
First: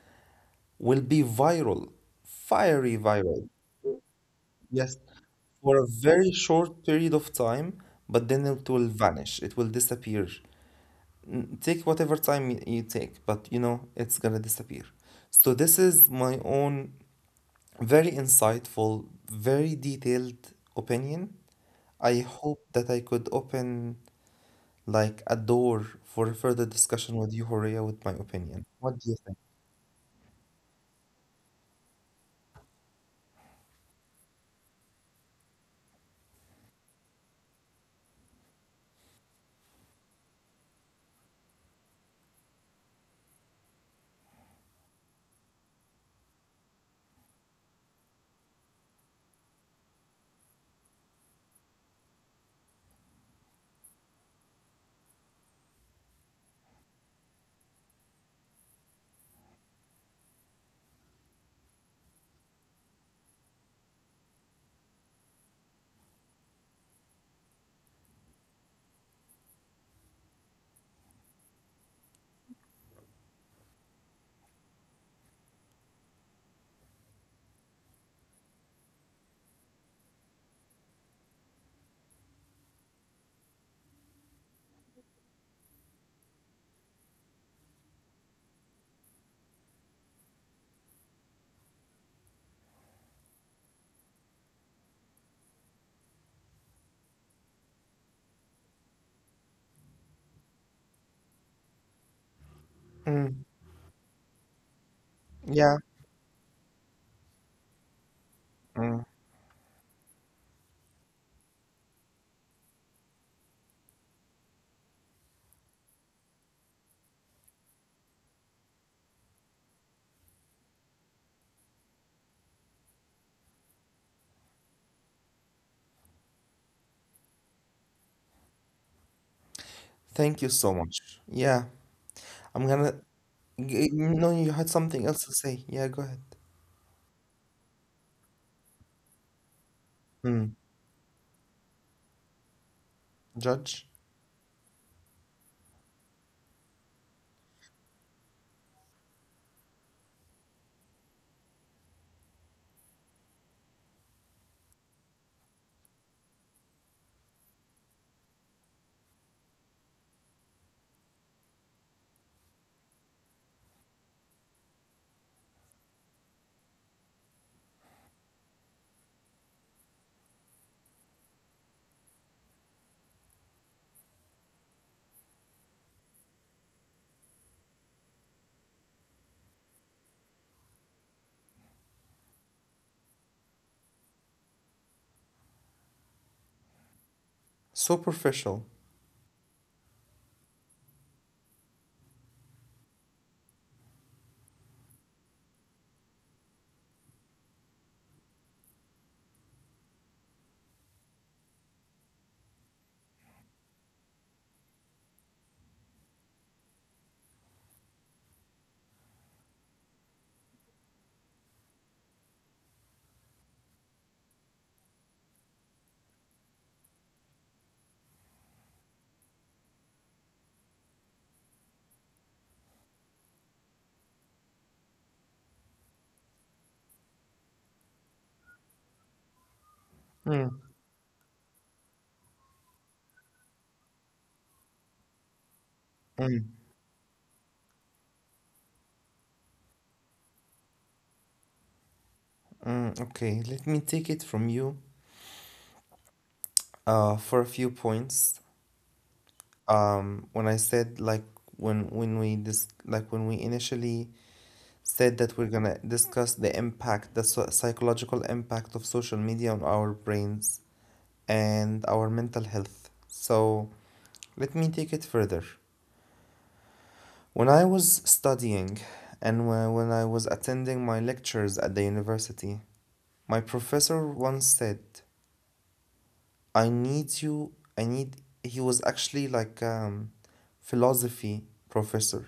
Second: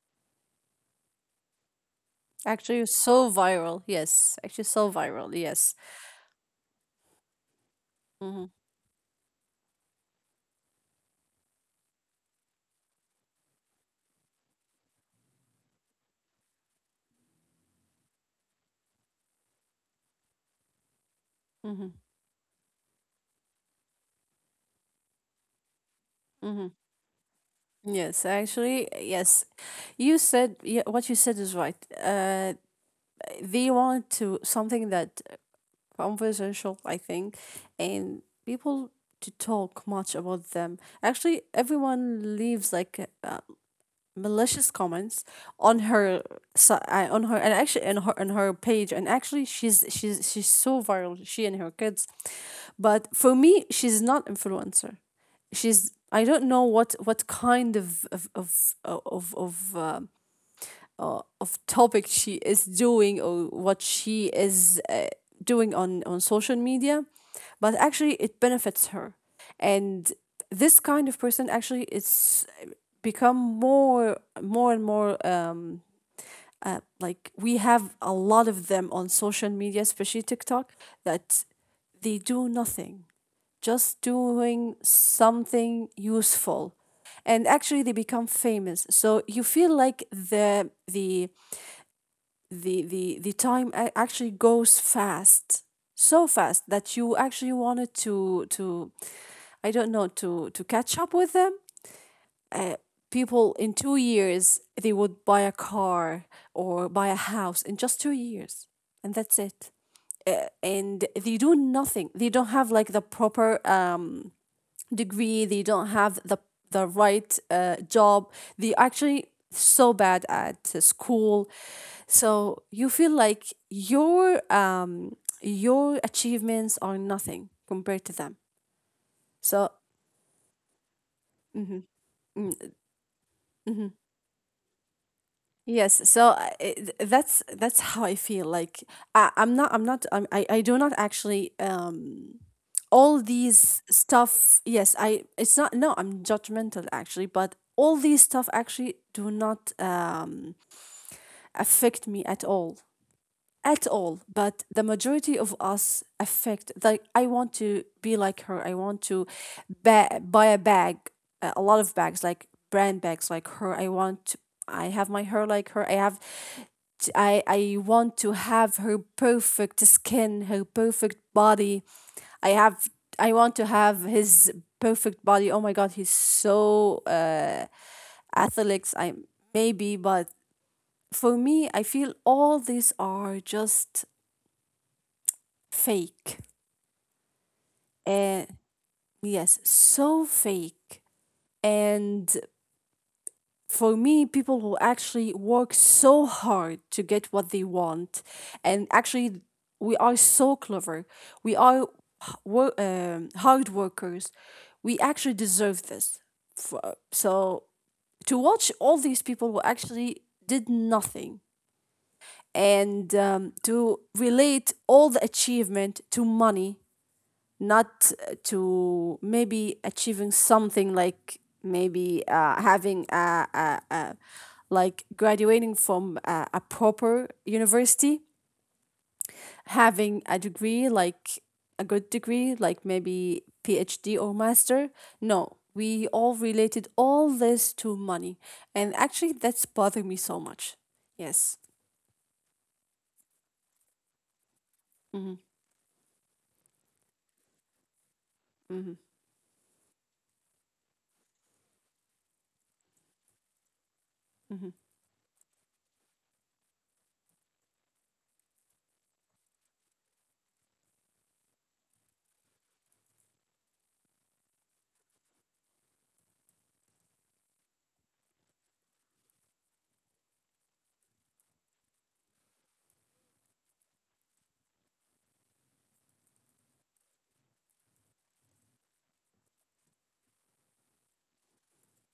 S1: will be viral,
S2: Actually,
S1: fiery
S2: so
S1: viral.
S2: viral. Yes. Actually, so
S1: Yes,
S2: viral. Yes.
S1: for a very short period of time, but then
S2: Mm-hmm.
S1: it will vanish, it will disappear. Take whatever time you take, but you know it's gonna disappear. So this is my own very insightful, very detailed opinion.
S2: Mm-hmm,
S1: I hope that I could open like a door for further
S2: mm-hmm.
S1: discussion with you, Horea. With my
S2: Yes,
S1: opinion,
S2: actually,
S1: what do you think?
S2: yes. You said, yeah, what you said is right. Uh, they want to something that, conversational, I think, and people to talk much about them. Actually, everyone leaves like, malicious comments on her, on her, and actually on her page. And actually, she's so viral. She and her kids, but for me, she's not influencer, she's I don't know what kind of topic she is doing, or what she is doing on social media, but actually it benefits her. And this kind of person actually it's become more and more, like, we have a lot of them on social media, especially tiktok, that they do nothing, just doing something useful, and actually they become famous. So you feel like the time, actually goes fast, so fast, that you actually wanted to, I don't know, to catch up with them.
S1: Mm,
S2: People in 2 years they would buy a
S1: yeah.
S2: car, or buy a house in just 2 years,
S1: Mm.
S2: and that's it. And they do nothing, they don't have like the proper, degree, they don't have the right job. They actually so bad at school. So you feel like your, achievements are nothing compared to them. So.
S1: Thank you so much. Yeah,
S2: Mhm, mm,
S1: i'm gonna
S2: mhm.
S1: no, you had something else to say, yeah, go
S2: Yes,
S1: ahead.
S2: so it, that's how I feel. Like, I, I'm not, I'm not, I'm,
S1: Mm.
S2: I do not actually. All these
S1: Judge.
S2: stuff, yes, I. It's not. No, I'm judgmental actually, but all these stuff actually do not affect me at all, at all. But the majority of us affect, like, I want to be like her, I want to buy a bag, a lot of bags like brand bags like her, I have my hair like her, I want to have her perfect skin, her perfect body. I have i want to have his perfect body. Oh my god, he's so athletic. I maybe But for me, I feel all these are just fake.
S1: Superficial.
S2: And
S1: Professional.
S2: yes, so fake. And for me, people who actually work so hard to get what they want. And actually, we are so clever. We are hard workers. We actually deserve this. So to watch all these people who actually did nothing, and, to relate all the achievement to money, not to maybe achieving something, like maybe, having a like graduating from a proper university, having a
S1: Mm,
S2: degree, like a good degree, like maybe PhD or master. No, we
S1: mm,
S2: all related all this to money, and actually, that's bothering me so much. Yes.
S1: mm, okay, let me take it from you.
S2: Mm-hmm.
S1: For a few points.
S2: Mm-hmm.
S1: When I said, like, when we dis like when we initially
S2: Mm-hmm.
S1: said that we're gonna discuss the impact, the psychological impact of social media on our brains and our mental health. So let me take it further. When I was studying, and when I was attending my lectures at the university, my professor once said, I need you. I need. He was actually like philosophy professor,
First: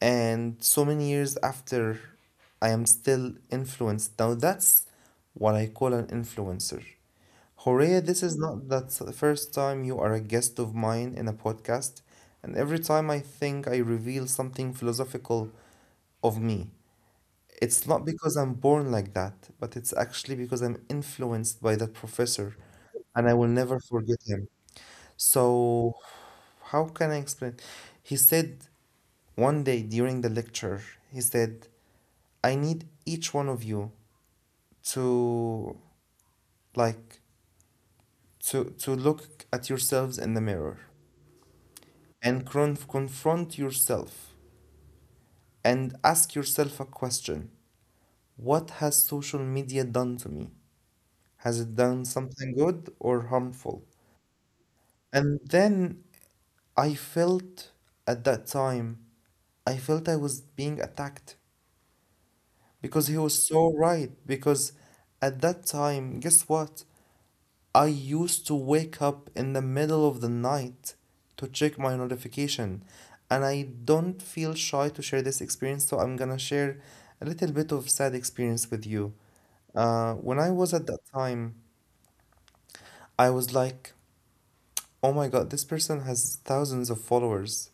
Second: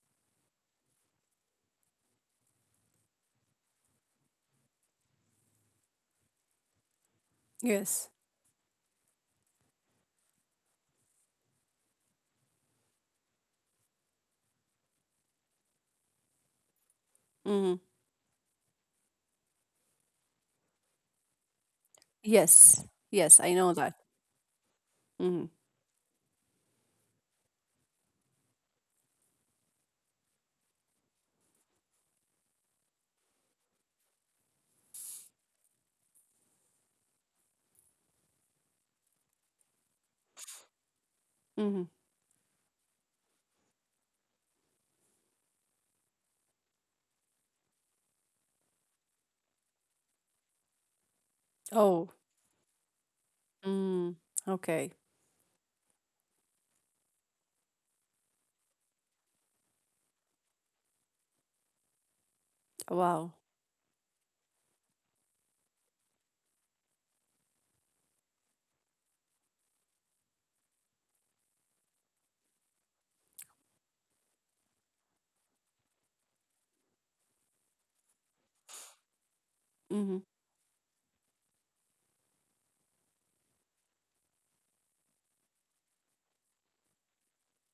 S1: and so many years after, I am still influenced. Now that's what I call an influencer. Horea,
S2: Yes.
S1: this is not the first time you are a guest of mine in a podcast, and every time I think I reveal something philosophical of me.
S2: Mm-hmm.
S1: It's not because I'm born like that, but it's actually because I'm influenced by that professor,
S2: Yes.
S1: and I
S2: Yes,
S1: will
S2: I know
S1: never
S2: that.
S1: forget him.
S2: Mm-hmm.
S1: So, how can I explain? He said one day during the lecture, he said, I need each one of you to, like, to look at yourselves in the mirror
S2: Mm-hmm.
S1: and confront yourself and ask yourself a question. What has social media done to me? Has it done
S2: Oh.
S1: something good or harmful?
S2: Mm. Okay.
S1: And then I felt, at that time, I felt I was being attacked. Because he
S2: Wow.
S1: was so right. Because at that time, guess what? I used to wake up in the middle of the night to check my notification. And I don't feel shy to share this experience, so I'm gonna share a little bit of sad experience with you.
S2: Mhm.
S1: When I was at that time, I was like, oh my god, this person has thousands of followers,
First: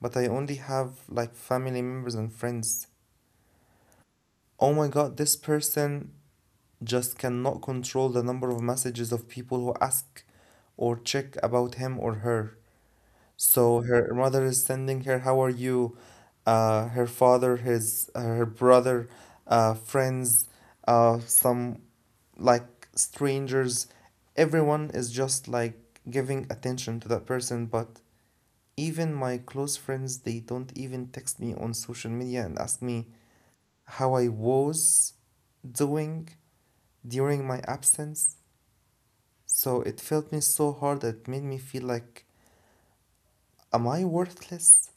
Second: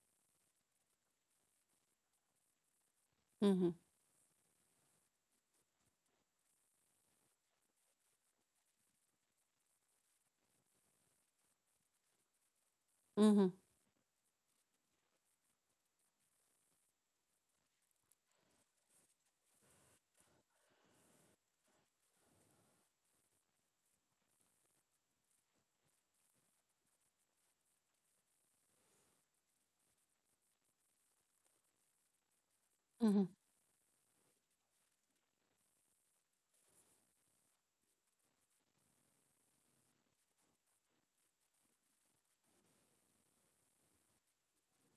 S1: but I only have like family members and friends.
S2: Mhm.
S1: Oh my god, this person just cannot control the number of messages of people who ask or check about him or her.
S2: Mhm.
S1: So her mother is sending her, "How are you?" Her father, his her brother, friends, some like strangers. Everyone is just like giving attention to that person. But even my close friends, they don't even text me on social media and ask me
S2: Mhm.
S1: how I was doing during my absence. So it felt me so hard. It made me feel like, am I worthless?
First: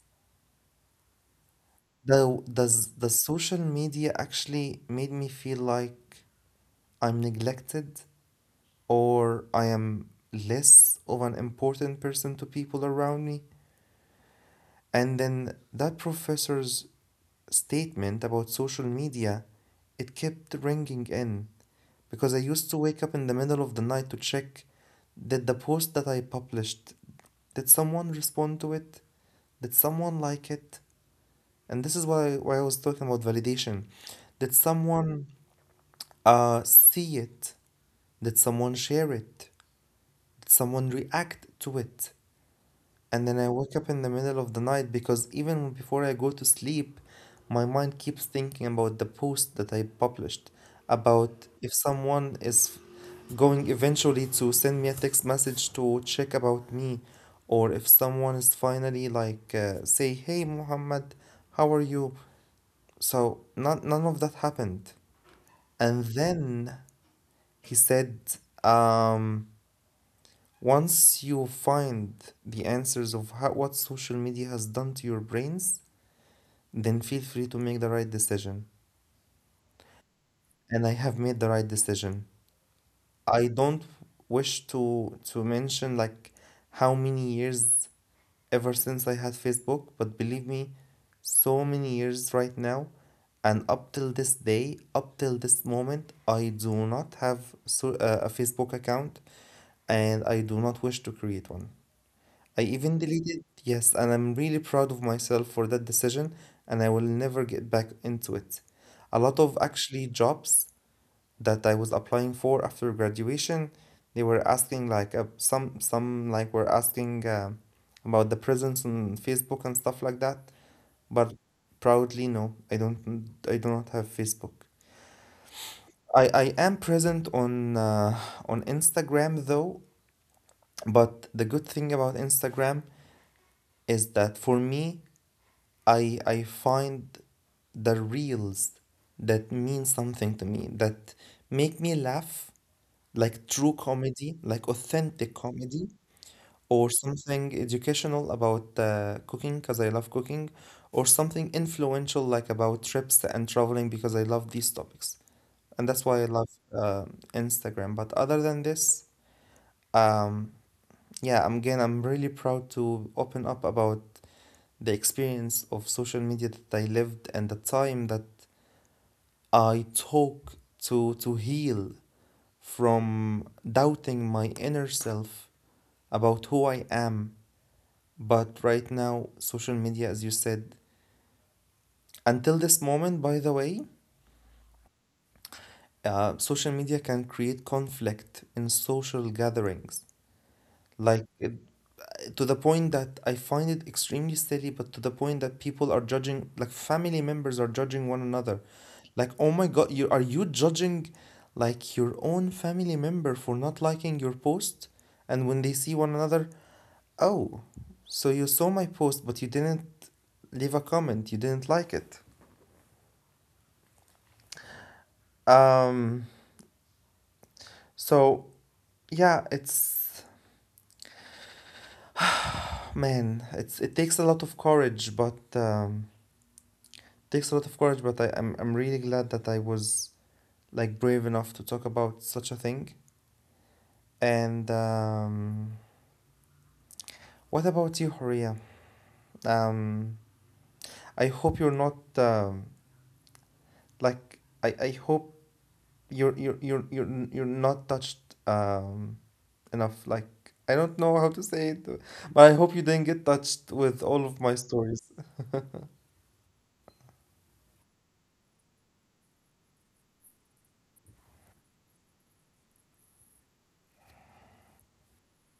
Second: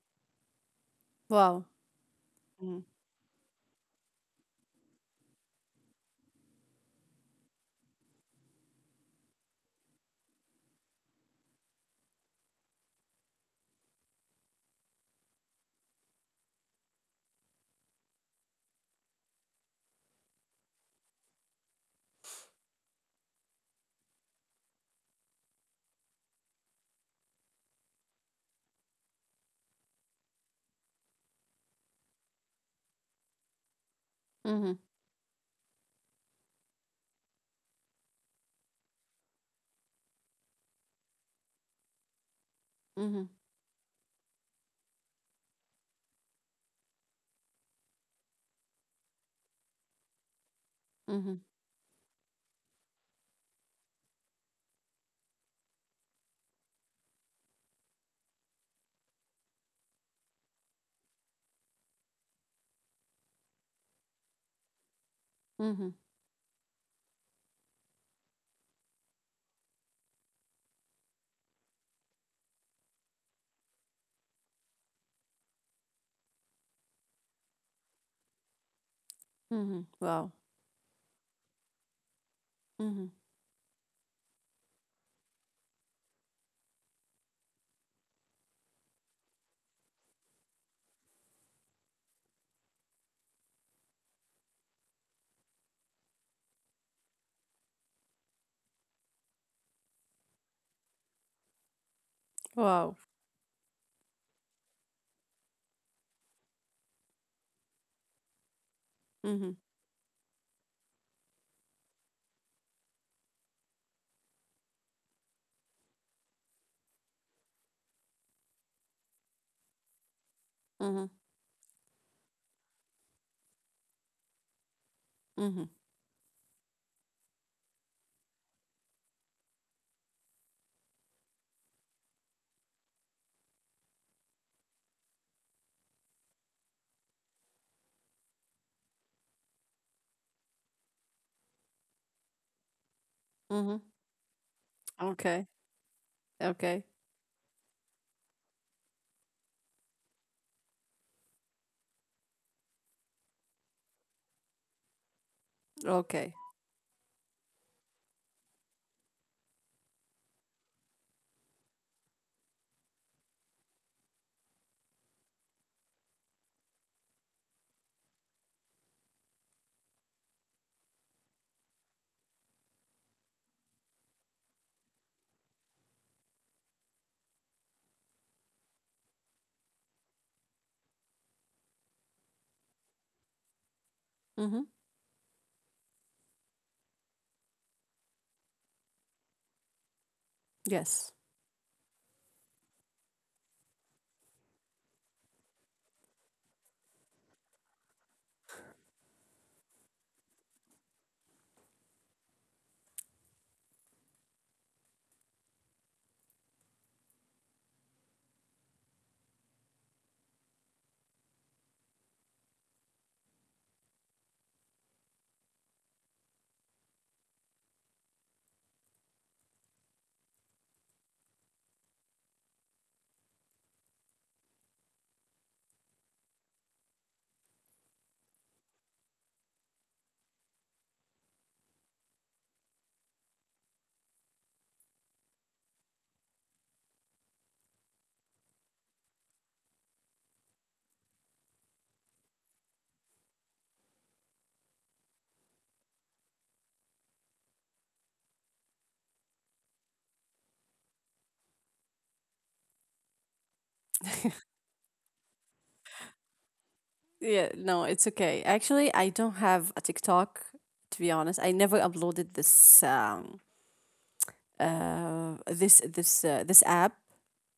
S2: Wow.
S1: The, the,
S2: Mhm.
S1: s- the social media actually made me feel like I'm neglected or I am less of an important person to people around me. And then that professor's statement about social media, it kept ringing in because I used to wake up in the middle of the night to check, did the post that I published, did someone respond to it? Did someone like it? And this is why I was talking about validation. Did
S2: Mhm.
S1: someone see it? Did someone share it? Did someone react to it? And
S2: Mhm.
S1: then I wake up in the middle of the night because even before I go to sleep, my mind keeps thinking about the post that I published,
S2: Mhm.
S1: about if someone is going eventually to send me a text message to check about me, or if someone is finally like, say, "Hey Muhammad, how are you?" So none of that happened.
S2: Mhm.
S1: And then he said, um, once you find the answers of how, what social media has done to your brains, then feel free to make the right decision.
S2: Mhm. Wow.
S1: And I have made the right decision.
S2: Mhm.
S1: I don't wish to mention like how many years ever since I had Facebook, but believe me, so many years right now, and up till this day, up till this moment, I do not have a Facebook account, and I do not wish to create one. I
S2: Wow.
S1: even deleted, yes, and I'm really proud of myself for that decision, and I will never get back into it. A lot
S2: Mhm.
S1: of actually jobs that I was applying for after graduation. They were asking like some, like, were asking, about the presence on Facebook and stuff like that.
S2: Mhm.
S1: But proudly, no, I don't. I do not have Facebook.
S2: Mhm.
S1: I am present on Instagram though. But the good thing about Instagram is that for me, I find the reels that mean something to me, that make me laugh, like true
S2: Mhm.
S1: comedy, like authentic
S2: Okay.
S1: comedy,
S2: Okay.
S1: or something educational about cooking because I love cooking, or something influential like about trips and traveling because I love these topics. And that's why I
S2: Okay.
S1: love uh, Instagram. But other than this, um, yeah, I'm, again, I'm really proud to open up about the experience of social media that I lived and the time that I took to heal from doubting my inner self about who I am. But right now, social media, as you said, until this moment, by the way,
S2: Mhm.
S1: social media can create conflict in social gatherings.
S2: Yes.
S1: Like, to the point that I find it extremely silly, but to the point that people are judging, like, family members are judging one another. Like, oh my God, you are you judging like your own family member for not liking your post? And when they see one another, oh, so you saw my post, but you didn't leave a comment. You didn't like it. Um, so yeah, it's, man, it takes a lot of courage, but takes a lot of courage, but I'm really glad that I was like brave enough to talk about such a thing. And what about you, Horia? Um, I hope you're not like I hope you're not touched um enough. Like, I don't know how to say it, but I
S2: <laughs>
S1: hope you didn't get touched with all of my stories.
S2: Yeah, no, it's okay. Actually, I don't have a TikTok, to be honest. I never uploaded this app,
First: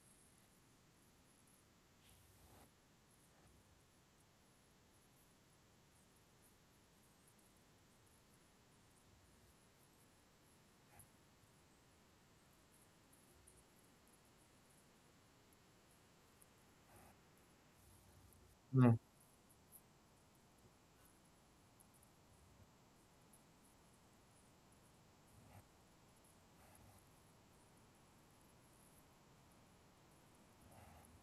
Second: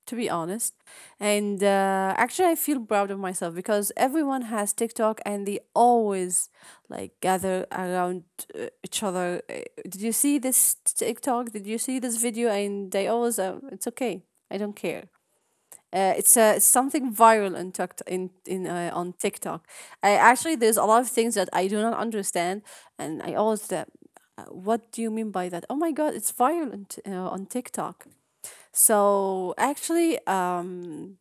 S2: to be honest. And actually, I feel proud of myself because everyone has TikTok and they always like gather around each other. Did you see this TikTok? Did you see this video? And they always, it's okay, I don't care. It's something viral on TikTok, in
S1: Mm.
S2: on TikTok. Actually, there's a lot of things that I do not understand, and I always that. What do you mean by that? Oh my god, it's violent on TikTok. So actually,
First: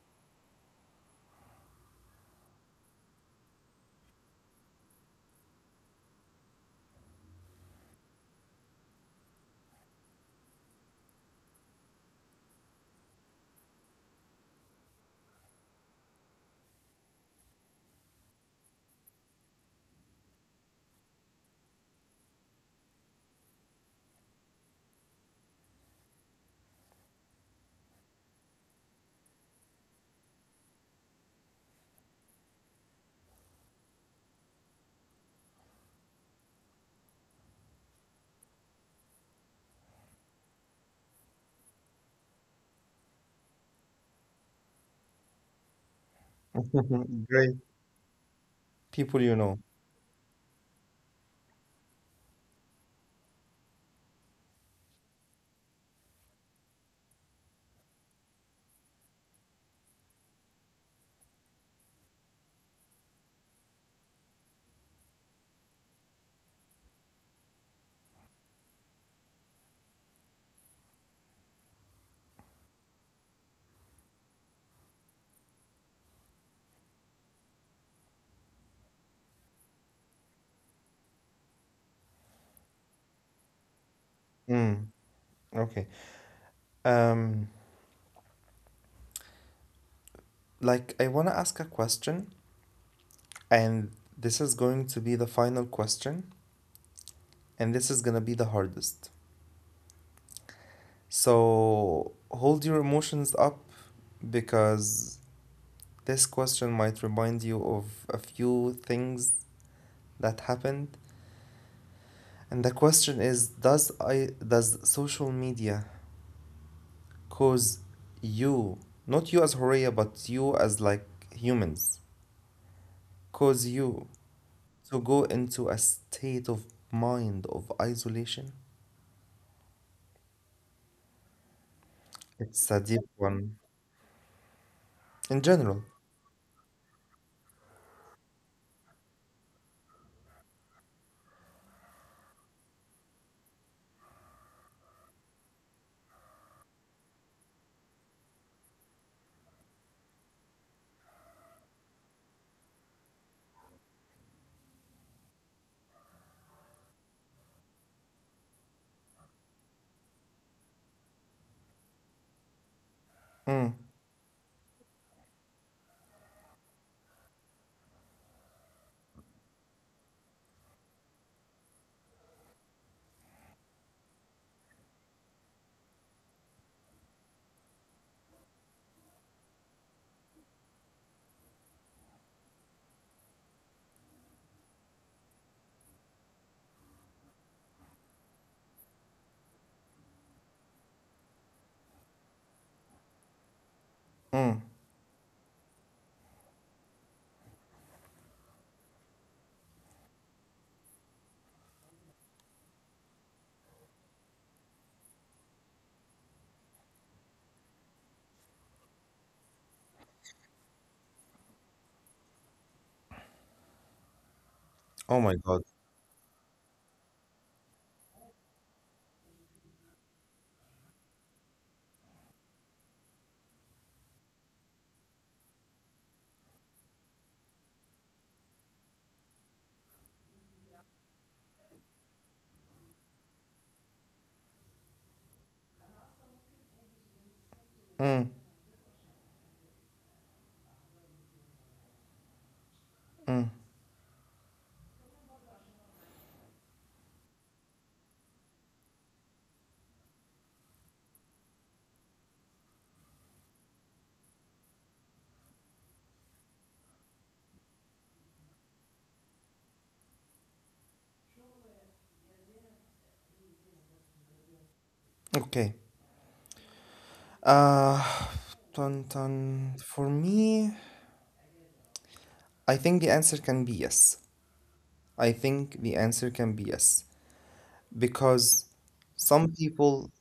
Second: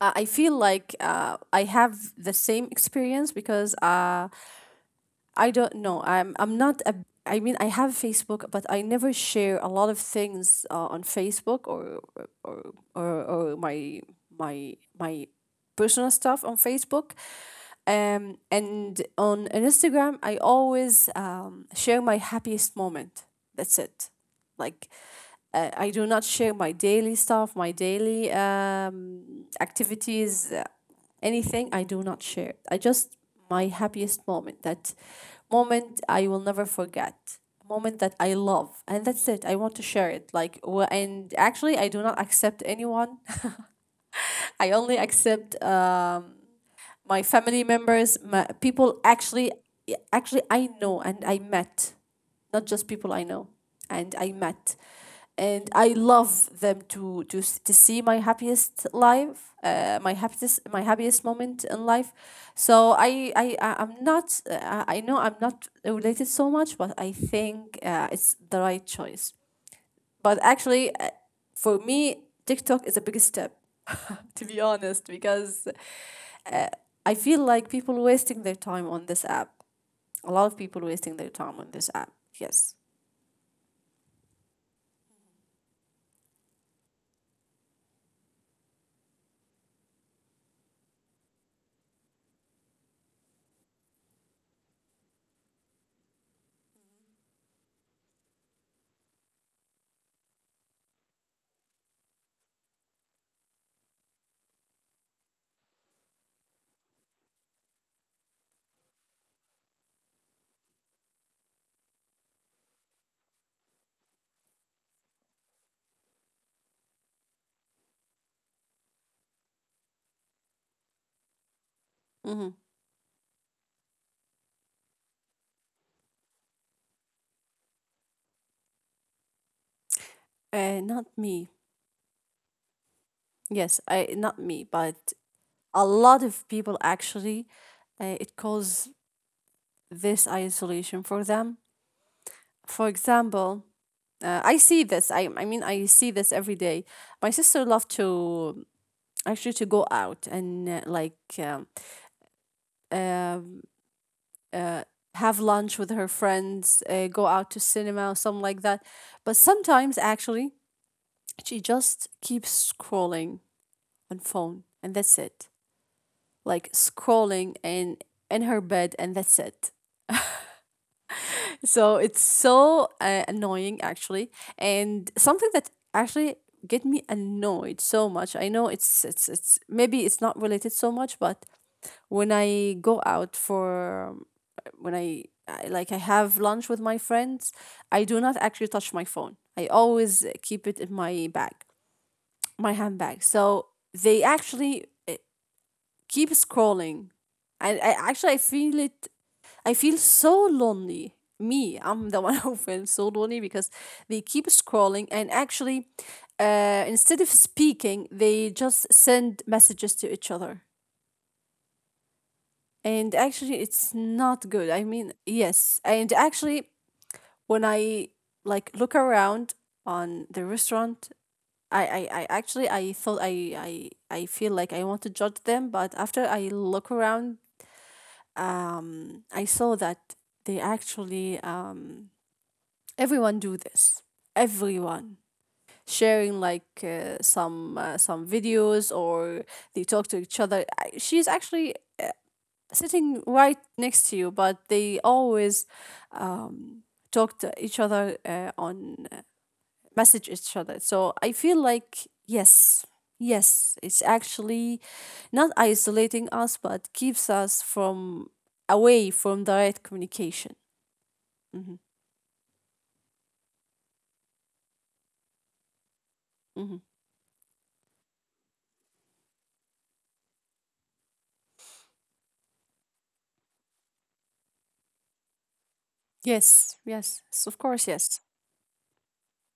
S2: I feel like, I have the same experience because, I don't know. I'm not a, I mean, I have Facebook, but I never share a lot of things on Facebook, or or, or my personal stuff on Facebook. And on Instagram, I always share my happiest moment. That's it. Like, I do not share my daily stuff, my daily activities. Anything I do not share. I just my happiest moment, that moment I will never forget, moment that I love, and that's it. I want to share it, like, and actually, I do not accept anyone. <laughs> I only accept, my
S1: <laughs> Great.
S2: family members, people,
S1: People you
S2: actually,
S1: know.
S2: actually I know and I met, not just people I know, and I met, and I love them to see my happiest life, my happiest, my happiest moment in life. So, I'm not, I know I'm not related so much, but I think it's the right choice. But actually, for me, TikTok is a big step, <laughs> to be honest, because uh, I feel like people wasting their time on this app. A lot of people wasting their time on this app. Yes.
S1: Mm. Okay. Um, like, I want to ask a question, and this is going to be the final question, and this is going to be the hardest. So, hold your emotions up because this question might remind you of a few things that happened. And the question is, does social media cause you, not you as Horea, but you as like humans,
S2: Mm-hmm.
S1: cause you to go into a state of mind of isolation.
S2: Not me.
S1: It's a deep one
S2: Yes, I not me, but
S1: in general.
S2: a lot of people actually, it causes this isolation for them. For example, I see this. I mean I see this every day. My sister loved to actually to go out and, like, uh, have lunch with her friends, go out to cinema or something like that. But sometimes actually, she just keeps scrolling
S1: Mm,
S2: on phone, and that's it. Like scrolling in her bed, and that's it. So it's so annoying actually, and something that actually get me annoyed so much. I know it's maybe it's not related so much, but when I go out for, when I like I have lunch with my friends, I do not actually touch my phone. I always keep it in my bag, my handbag. So they
S1: mm.
S2: actually keep scrolling. I actually I feel it. I feel so lonely. Me, I'm the one <laughs> who feels so lonely because they keep scrolling, and actually, instead of speaking, they just send messages to each other. And actually, it's not good. I
S1: Oh
S2: mean,
S1: my God.
S2: yes. And actually, when I like look around on the restaurant, I, I actually I thought, I feel like I want to judge them, but after I look around, I saw that, they actually everyone do this. Everyone sharing like,
S1: Mm,
S2: some videos, or they talk to each other. She's actually sitting right next to you, but they always um, talk to each other on message each other. So I feel like, yes. Yes, it's actually not isolating us, but keeps us from away from direct communication. Hmm.
S1: okay.
S2: Hmm.
S1: Uh, <sighs> dun, dun. For me, I think the answer can be yes. I think the answer can be yes
S2: Yes, yes, of course,
S1: because
S2: yes.
S1: some people,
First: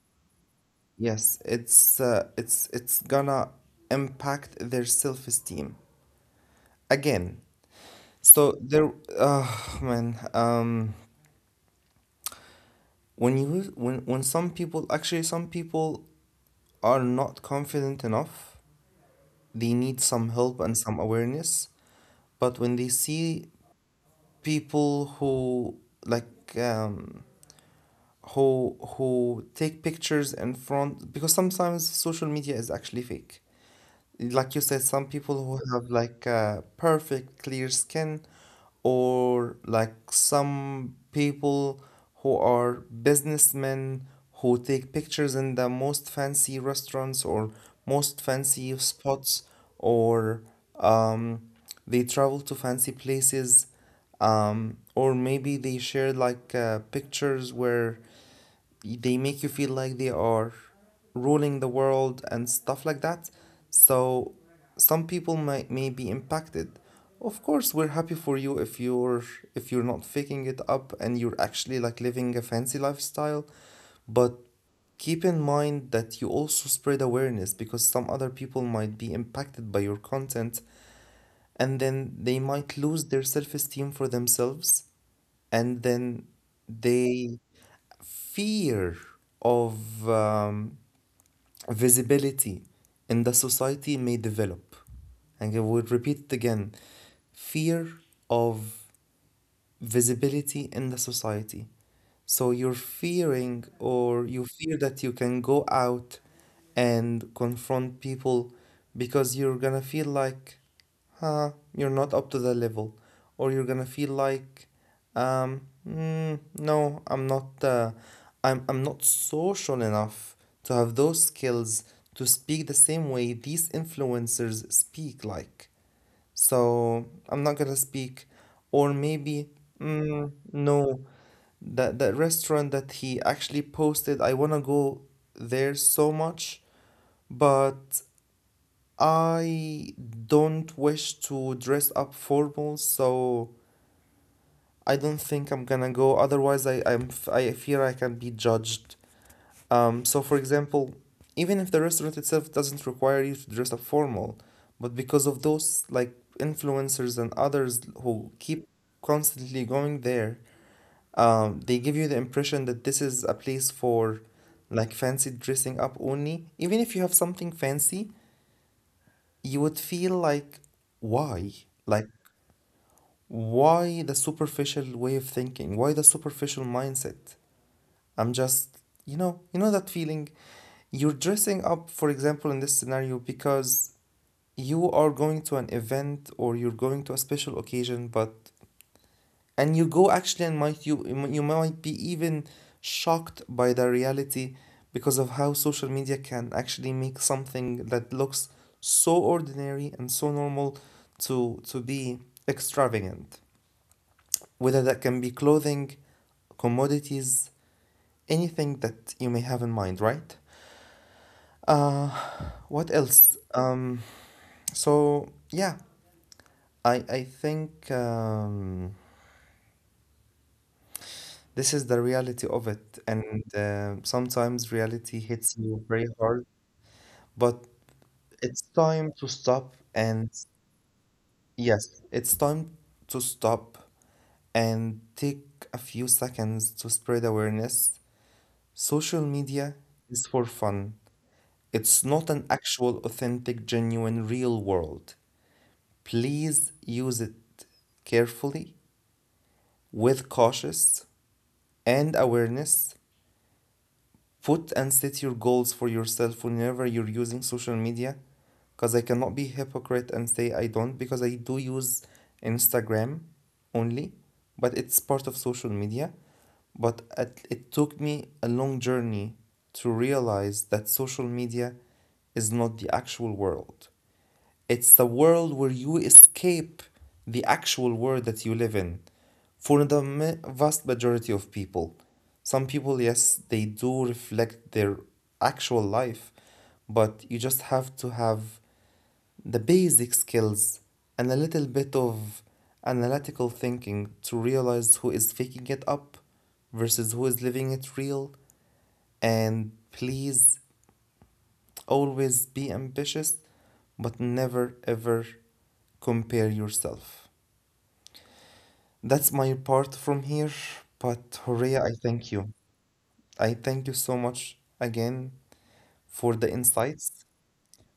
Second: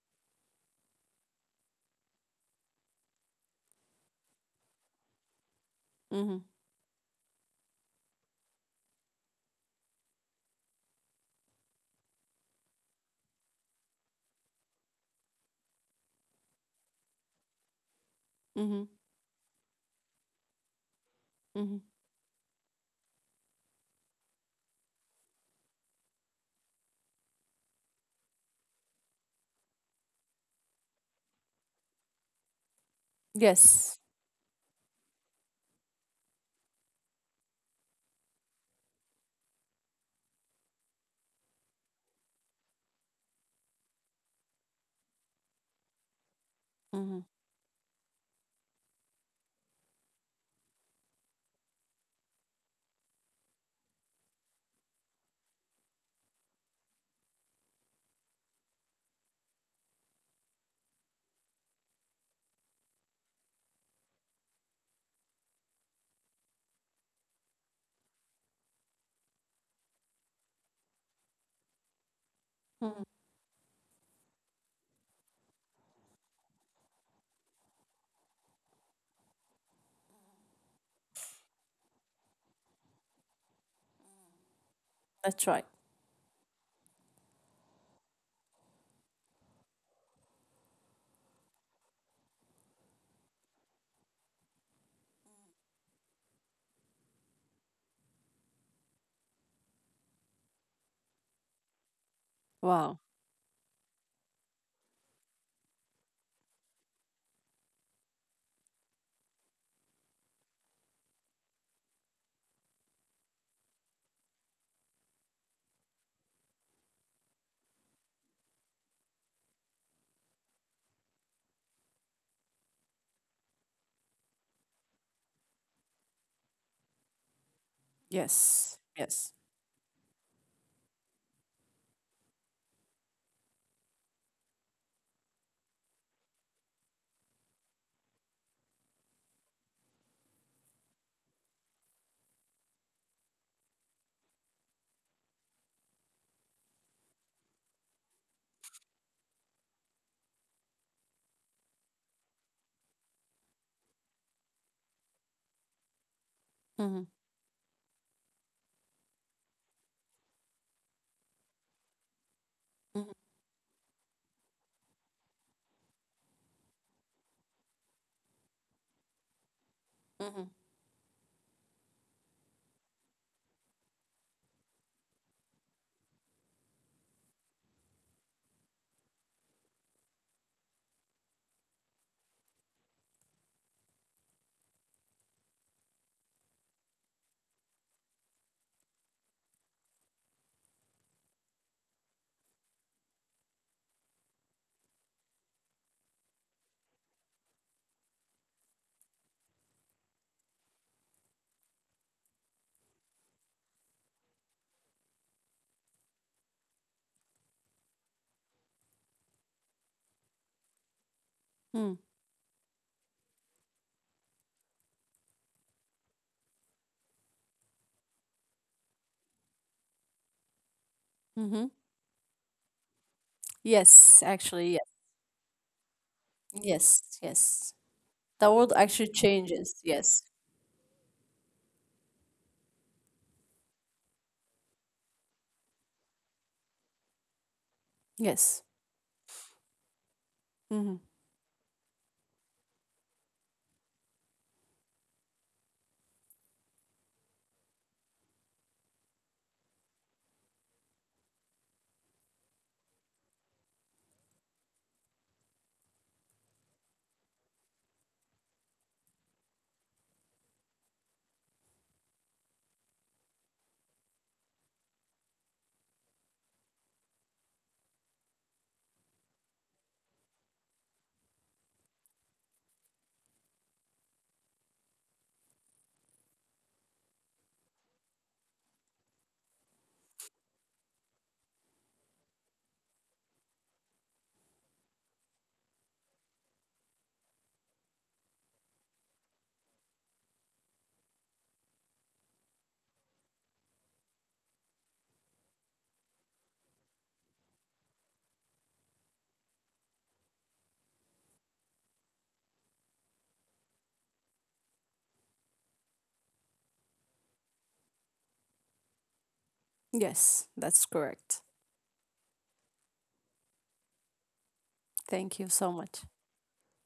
S1: yes, it's it's gonna impact their self-esteem
S2: Hmm.
S1: again. So there, oh man, when you when some people are not confident enough,
S2: Hmm.
S1: they need some help and some awareness.
S2: Hmm.
S1: But when they see people who like um, who take pictures in front, because sometimes social media is actually fake. Like you
S2: Yes.
S1: said, some people who have like a perfect clear skin, or like some people who are businessmen who take pictures in the most fancy restaurants or most
S2: Hmm.
S1: fancy spots, or um, they travel to fancy places, or maybe they share like pictures where they make you feel like they are ruling the world and stuff like that. So some people might may be impacted. Of course, we're happy for you if you're not faking it up and you're actually like living a fancy lifestyle,
S2: Hmm.
S1: but keep in mind that you also spread awareness, because some other people might be impacted by your content and then they might lose their self-esteem for themselves and then
S2: That's right.
S1: they fear of visibility in the society may develop. And I would repeat it again, fear of visibility in the society.
S2: Wow.
S1: So you're fearing, or you fear that you can go out and confront people because you're gonna feel like, huh, you're not up to the level, or you're gonna feel like, um, "Mm, no, I'm not, I'm not social enough to have those skills to speak the same way these influencers speak like.
S2: Yes,
S1: So
S2: yes.
S1: I'm not gonna speak, or maybe, mm, no, that restaurant that he actually posted, I wanna go there so much, but I don't wish to dress up formal, so I don't think I'm gonna go. Otherwise, I fear I can be judged. So for example, even if the restaurant itself doesn't require you to dress up formal, but because of
S2: Hmm.
S1: those like influencers and others who keep constantly going there, they give you the
S2: Hmm.
S1: impression that this is a place for like fancy dressing up only. Even if you have something fancy, you would feel like, why? Like, why the superficial way of thinking? Why the superficial mindset? I'm just, you know that feeling? You're dressing up, for example, in this scenario because you are going to an event or you're going to a special occasion, but and you go actually and might you you might be even shocked by the reality because of how social media can actually make something that looks so ordinary and so normal to be extravagant, whether that can be clothing, commodities, anything that you may have in mind, right?
S2: Hmm.
S1: uh what else so Yeah, I think
S2: Hmm.
S1: this is the reality of it, and
S2: Yes, actually, yes.
S1: sometimes reality hits you very hard,
S2: Yes,
S1: but
S2: yes. The
S1: it's
S2: world
S1: time
S2: actually
S1: to stop
S2: changes.
S1: and,
S2: Yes,
S1: yes, it's time to stop and take a few seconds to spread awareness. Social
S2: yes.
S1: media is for fun.
S2: Hmm.
S1: It's not an actual, authentic, genuine, real world. Please use it carefully, with cautious and awareness, put and set your goals for yourself whenever you're using social media, because I cannot be hypocrite and say I don't, because I do use Instagram only, but it's part of social media. But at, it took me a long journey to realize that social media is not the actual world. It's the world where you escape the actual world that you live in, for the vast majority of people. Some people, yes, they do reflect their actual life, but you just have to have the basic skills and a little bit of analytical thinking to realize who is faking it up versus who is living it real. And please always be ambitious, but never ever compare yourself. That's my part from here, but
S2: Yes,
S1: Horea, I
S2: that's
S1: thank
S2: correct.
S1: you. I thank you so much again for
S2: Thank
S1: the
S2: you so much.
S1: insights,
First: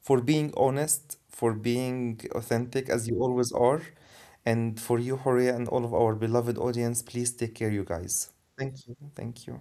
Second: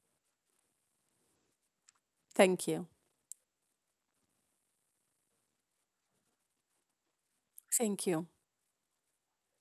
S1: for being honest, for being
S2: Thank you.
S1: authentic as you always are. And for you, Horea, and all of our beloved audience, please take care, you
S2: Thank you.
S1: guys. Thank you. Thank you.